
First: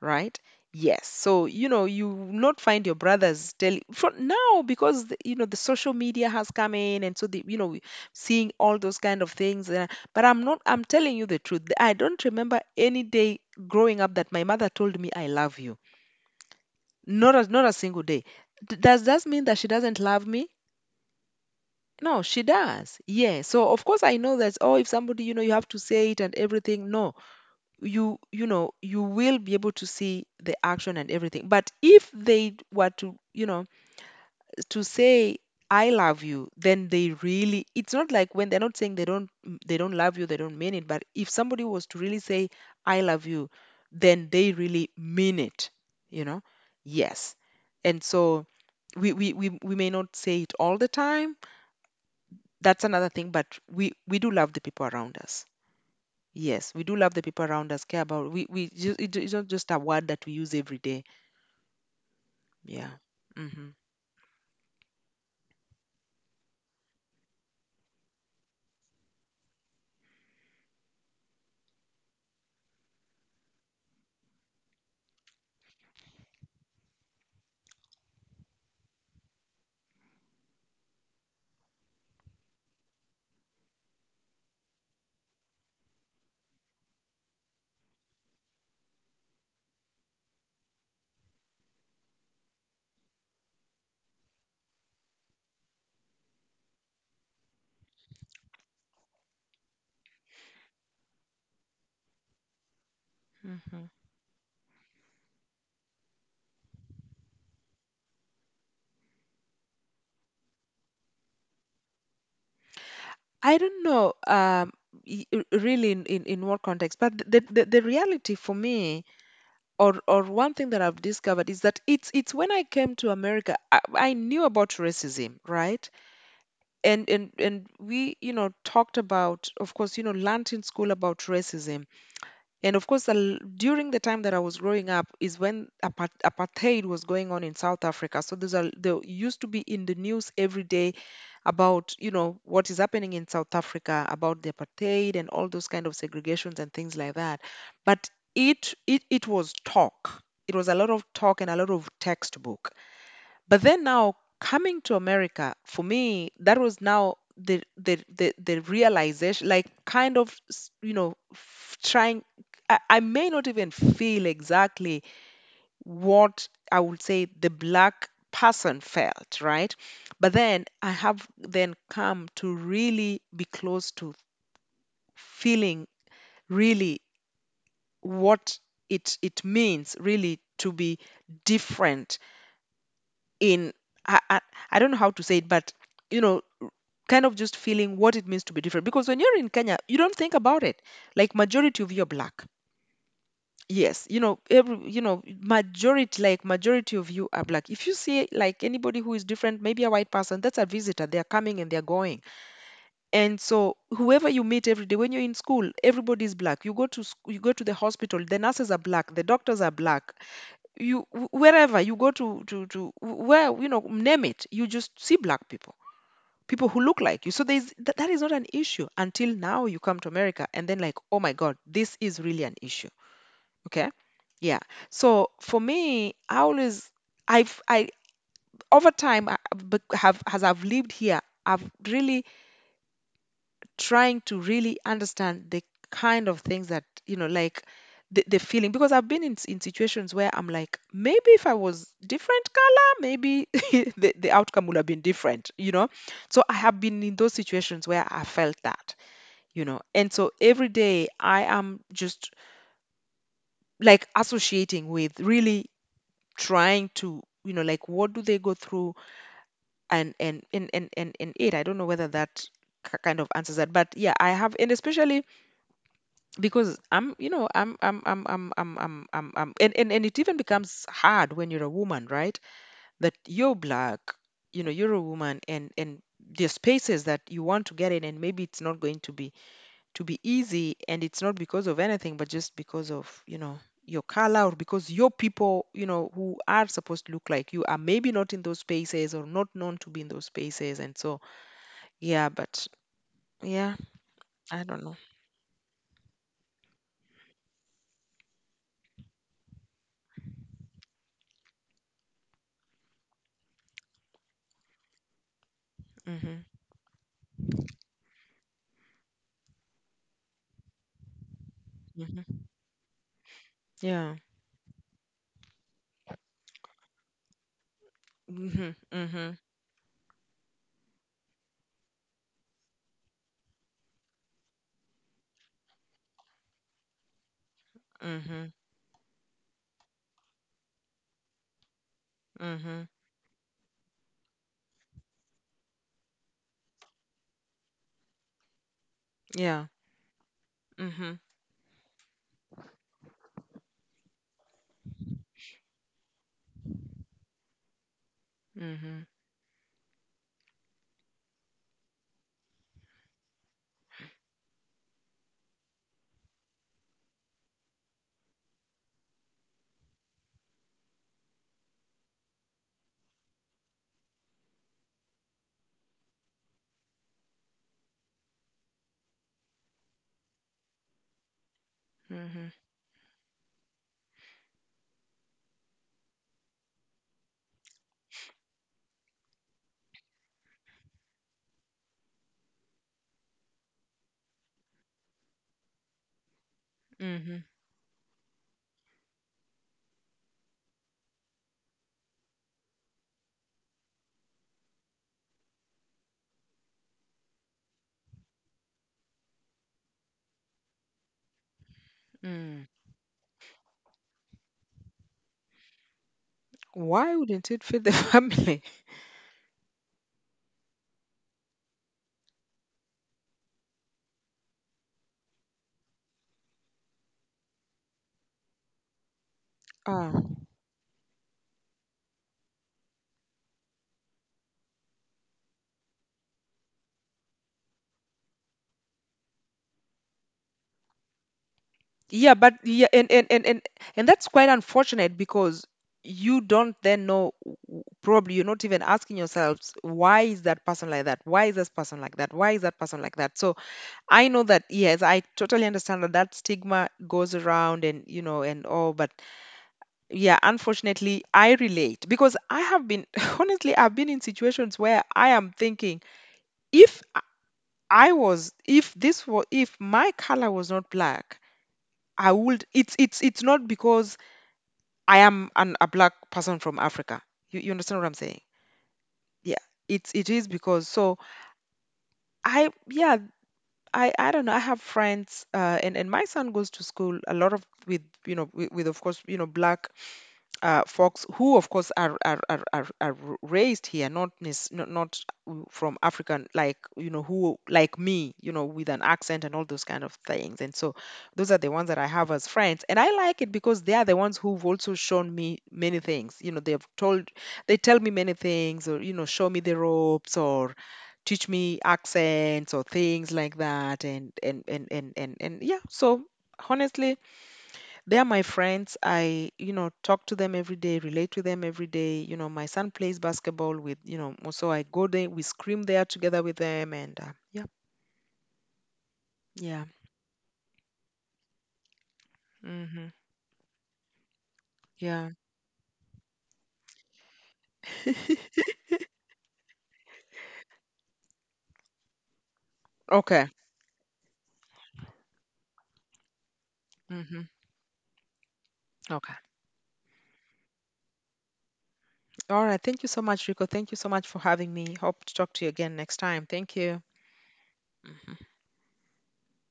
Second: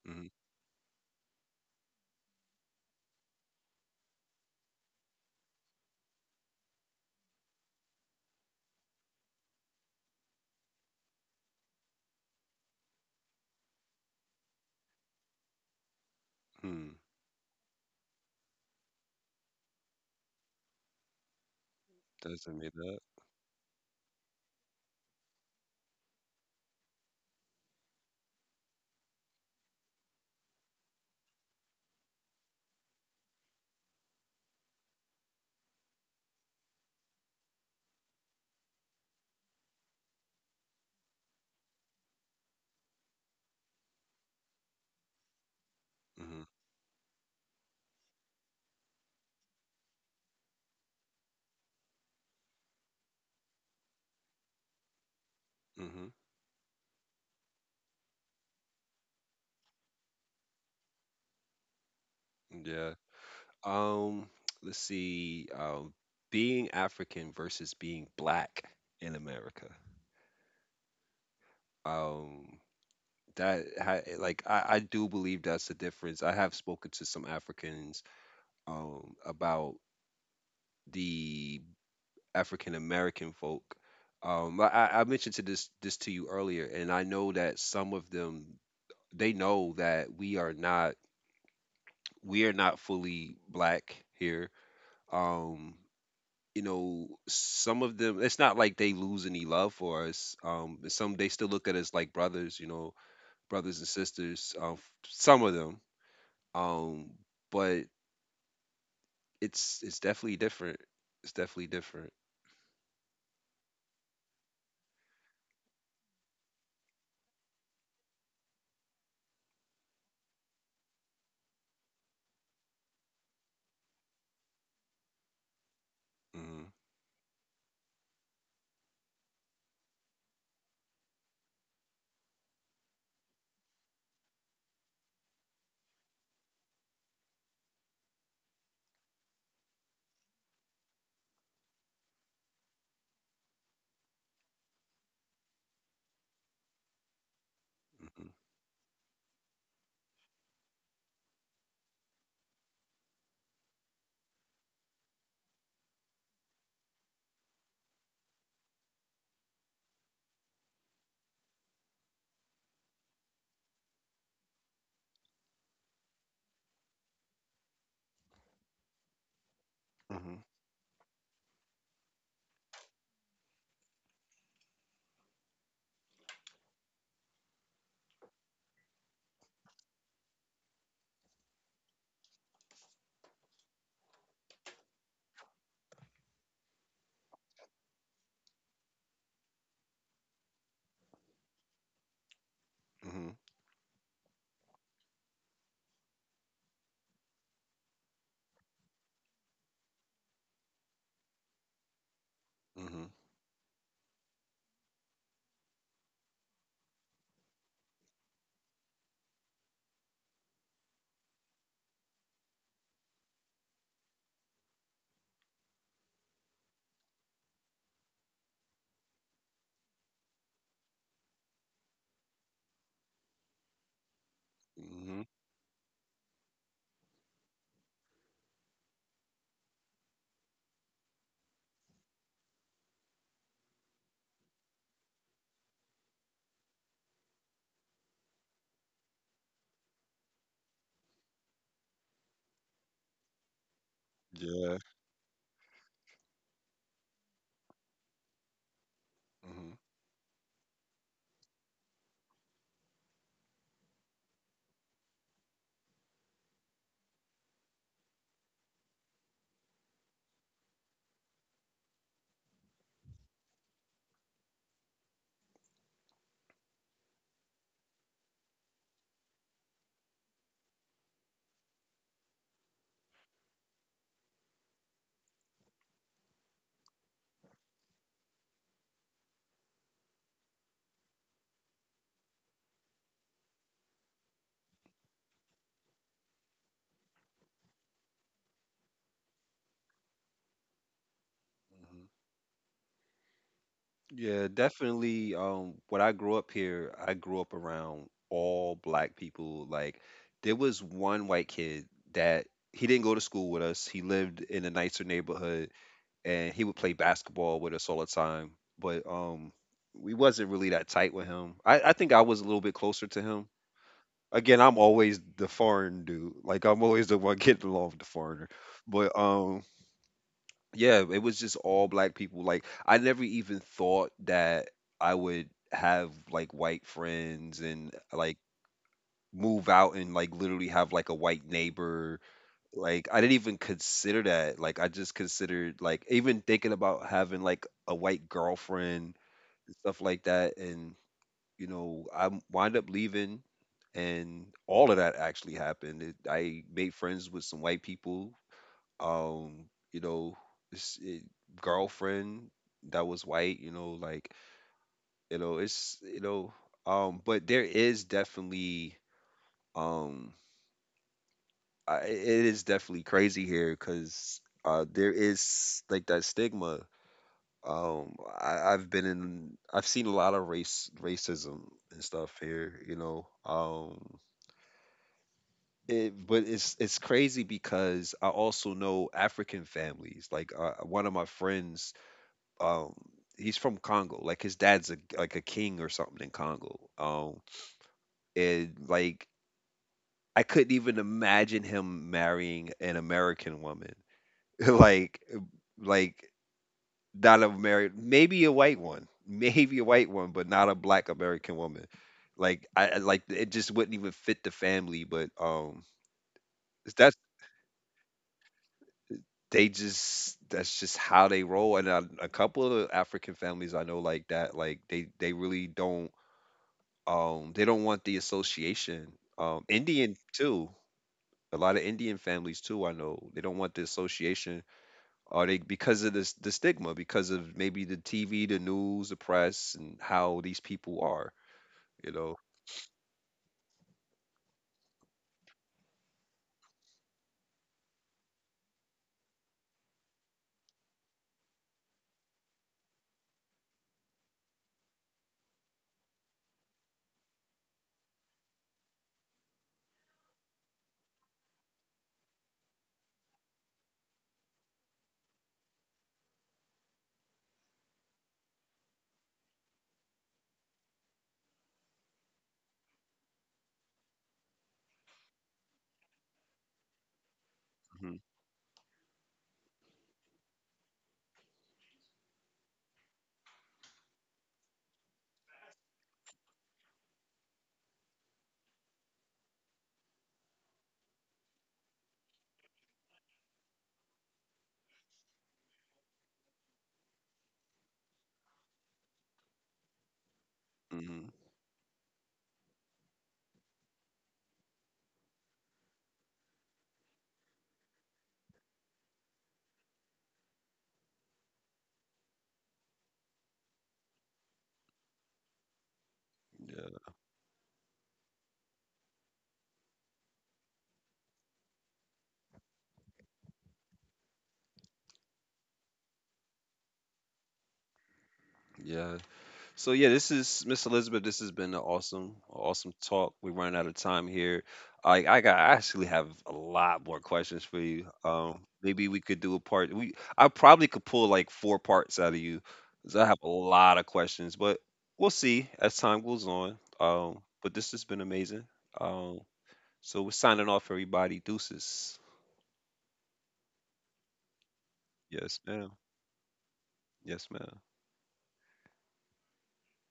[SPEAKER 2] right? Yes. So you know, you will not find your brothers telling from now because you know, the social media has come in, and so the, you know, seeing all those kind of things, but I'm not I'm telling you the truth, I don't remember any day growing up that my mother told me "I love you."
[SPEAKER 1] Mm-hmm.
[SPEAKER 2] Not a single day. Does that mean that she doesn't love me? No, she
[SPEAKER 1] Doesn't mean that.
[SPEAKER 2] does. Yeah. So of course I know that, oh, if somebody, you know, you have to say it and everything. No, you know, you will be able to see the action and everything, but if they were to, you know, to say "I love you," then they really, it's not like when they're not saying, they don't, they don't love you, they don't mean it. But if somebody was to really say "I love you," then they really mean it, you
[SPEAKER 1] Mm-hmm.
[SPEAKER 2] know. Yes. And so we may not say it all the time. That's another thing. But we do love the people around us.
[SPEAKER 1] Mm-hmm.
[SPEAKER 2] Yes, we do love the people around us, care about, we just it's not just a word that we use every day.
[SPEAKER 1] Yeah.
[SPEAKER 2] Yeah. Hmm
[SPEAKER 1] Um, let's see. Being African versus being black in America. Um, like I do believe that's the difference. I have spoken to some Africans about the African American folk. I mentioned to this to you earlier, and I know that some of them they know that we are not fully black here. Um, some of them, it's not like they lose any love for us. And some they still look at us like brothers, you know, brothers
[SPEAKER 2] hmm.
[SPEAKER 1] and sisters. Um, but it's definitely different. It's definitely different.
[SPEAKER 2] I don't know, really in what context, but the reality for me, or one thing that I've discovered is that it's when I came to America, I knew about racism, right?
[SPEAKER 1] Mm-hmm.
[SPEAKER 2] And we, you know, talked about, of course, you know, learned in school about racism. And of course, during the time that I was growing up is when apartheid was going on in South Africa. So these are, they used to be in the news every day about, you know, what is happening in South Africa about the apartheid and all those kind of segregations and things like that. But
[SPEAKER 1] Mm-hmm.
[SPEAKER 2] it was talk. It was a lot of talk and a lot of textbook. But then now coming to America, for me, that was now the realization, like kind of you know, trying. I may not even feel exactly what I would say the black person felt, right? But
[SPEAKER 1] Mm-hmm.
[SPEAKER 2] then I have then come to really be close to feeling really what it means really to be different in, I, I, I don't know how to say it, but, you know, kind of just feeling what it means to be different. Because when you're in Kenya, you don't think about it. Like majority of you are black. Yes, you know, every, you know, majority, like majority of you are black. If you see like anybody who is different, maybe a white person, that's a visitor, they're coming and they're going,
[SPEAKER 1] Mm-hmm.
[SPEAKER 2] and so whoever you meet every day, when you're in school, everybody is black. You go to you go to the hospital, the nurses are black, the doctors are black. You, wherever you go, to where, you know, name it, you just see black people, people who look like you. So there's that, that is not an issue until now you come to America, and then like, oh my God, this is really an issue. Okay. Yeah.
[SPEAKER 1] Mm-hmm.
[SPEAKER 2] So for me, I always, I over time, have, as I've lived here, I've really trying to really understand the kind of things that, you know, like the feeling. Because I've been in, in situations where I'm like, maybe if I was different color, maybe the outcome
[SPEAKER 1] Yeah.
[SPEAKER 2] would have been different, you know. So I have been in those situations where I felt that, you
[SPEAKER 1] Mm-hmm.
[SPEAKER 2] know, and so every day I am just like associating with really trying to, you know, like what do they go through. And it, I don't know whether that kind of answers that, but yeah, I have. And especially because I'm, you know, I'm and it even becomes hard when you're a woman, right? That you're black, you know, you're a woman, and the spaces that you want to get in, and maybe it's not going to be easy, and it's not because of anything, but just because of, you know, your color, or because your people, you know, who are supposed to look like you are maybe not in those spaces, or not known to be in those spaces, and so,
[SPEAKER 1] Mm-hmm.
[SPEAKER 2] yeah. But yeah,
[SPEAKER 1] Yeah,
[SPEAKER 2] I don't know.
[SPEAKER 1] definitely. When I grew up here, I grew up around all black people. Like, there was one white kid that he didn't go to school with us. He lived in a nicer neighborhood,
[SPEAKER 2] Hmm
[SPEAKER 1] and he would play basketball with us all the time. But we wasn't really that tight with him. I think I was
[SPEAKER 2] hmm.
[SPEAKER 1] a little bit closer to him.
[SPEAKER 2] Yeah.
[SPEAKER 1] Again, I'm always the foreign dude. Like, I'm always the one getting along with the foreigner.
[SPEAKER 2] Hmm
[SPEAKER 1] But
[SPEAKER 2] hmm.
[SPEAKER 1] yeah, it was just all black people. Like I never even thought that I would have like white friends and like
[SPEAKER 2] Mhm.
[SPEAKER 1] move out and like literally have like a white neighbor.
[SPEAKER 2] Mhm.
[SPEAKER 1] Like I didn't even consider that. Like I just considered like even thinking about having like a white girlfriend
[SPEAKER 2] Yeah.
[SPEAKER 1] and stuff like that. And
[SPEAKER 2] Mhm.
[SPEAKER 1] you know, I wind up leaving and all of that actually happened. I made friends with some white people,
[SPEAKER 2] Mhm.
[SPEAKER 1] um you know, s- eh, girlfriend that was white, you know, like, you know, but there is definitely, um it is definitely crazy here because there is like that stigma, um I, I've been in I've seen a lot of race racism and stuff
[SPEAKER 2] Mhm.
[SPEAKER 1] here, you know. But it's crazy because I also know African families. Like one of my friends, um he's from Congo. Like his dad's like a king or something in Congo. Um
[SPEAKER 2] Mhm.
[SPEAKER 1] and like I couldn't even imagine him marrying an American woman. like like not a married maybe a white one. Maybe a white one, but not a black American woman.
[SPEAKER 2] Mm.
[SPEAKER 1] Like like it just wouldn't even fit the family, but
[SPEAKER 2] Why
[SPEAKER 1] that's
[SPEAKER 2] wouldn't it fit the family?
[SPEAKER 1] that's just how they roll, and a couple of the African families I know like that, like they really don't. They don't want the association. Um,
[SPEAKER 2] Oh.
[SPEAKER 1] Indian too. A lot of Indian families too, I know. They don't want the association. Are they because of this the stigma, because of maybe the TV, the news, the press and how these people are, you
[SPEAKER 2] Yeah,
[SPEAKER 1] know.
[SPEAKER 2] but yeah, and that's quite unfortunate because you don't then know, probably you're not even asking yourselves, why is that person like that? Why is this person like that? Why is that person like that? So I know that, yes, I totally understand that that stigma goes around and you know and all, but yeah, unfortunately I relate, because I have been, honestly, I've been in situations where I am thinking, if i if this was, if my color was not black, I would, it's not because I am a black person from Africa. You understand what I'm
[SPEAKER 1] Hmm.
[SPEAKER 2] saying. Yeah. It is because, so I, yeah, I don't know. I have friends, and my son goes to school a lot of with, you know, with of course, you know, black, folks who, of course, are raised here, not not from African, like, you know, who like me, you know, with an accent and all those kind of things. And so
[SPEAKER 1] Hmm.
[SPEAKER 2] those are the ones that I have as friends, and I like it because they are the ones who've also shown me many things. You know, they've told, they tell me many things, or, you know, show me the ropes, or teach me accents or things like that. And yeah. So
[SPEAKER 1] Yeah.
[SPEAKER 2] honestly, they are my friends. I, you know, talk to them every day, relate to them every day. You know, my son plays basketball with, you know, so I go there, we scream there together with them, and yeah,
[SPEAKER 1] Yeah.
[SPEAKER 2] yeah.
[SPEAKER 1] So yeah, this is Miss Elizabeth. This has been an awesome, awesome
[SPEAKER 2] Hmm.
[SPEAKER 1] talk. We run out of time here. I
[SPEAKER 2] Yeah.
[SPEAKER 1] I got I actually have a lot more questions for you. Um, maybe we could do a part. We I probably could pull like 4 parts out of you 'cause I
[SPEAKER 2] Okay.
[SPEAKER 1] have a lot of questions, but we'll see as time goes on.
[SPEAKER 2] Hmm.
[SPEAKER 1] But this has been amazing.
[SPEAKER 2] Okay.
[SPEAKER 1] Um, so we're signing off, everybody. Deuces.
[SPEAKER 2] All right. Thank you so much, Rico. Thank you so much for having me. Hope to talk
[SPEAKER 1] Yes,
[SPEAKER 2] to you again
[SPEAKER 1] ma'am.
[SPEAKER 2] next time. Thank you.
[SPEAKER 1] Yes, ma'am.
[SPEAKER 2] Mhm.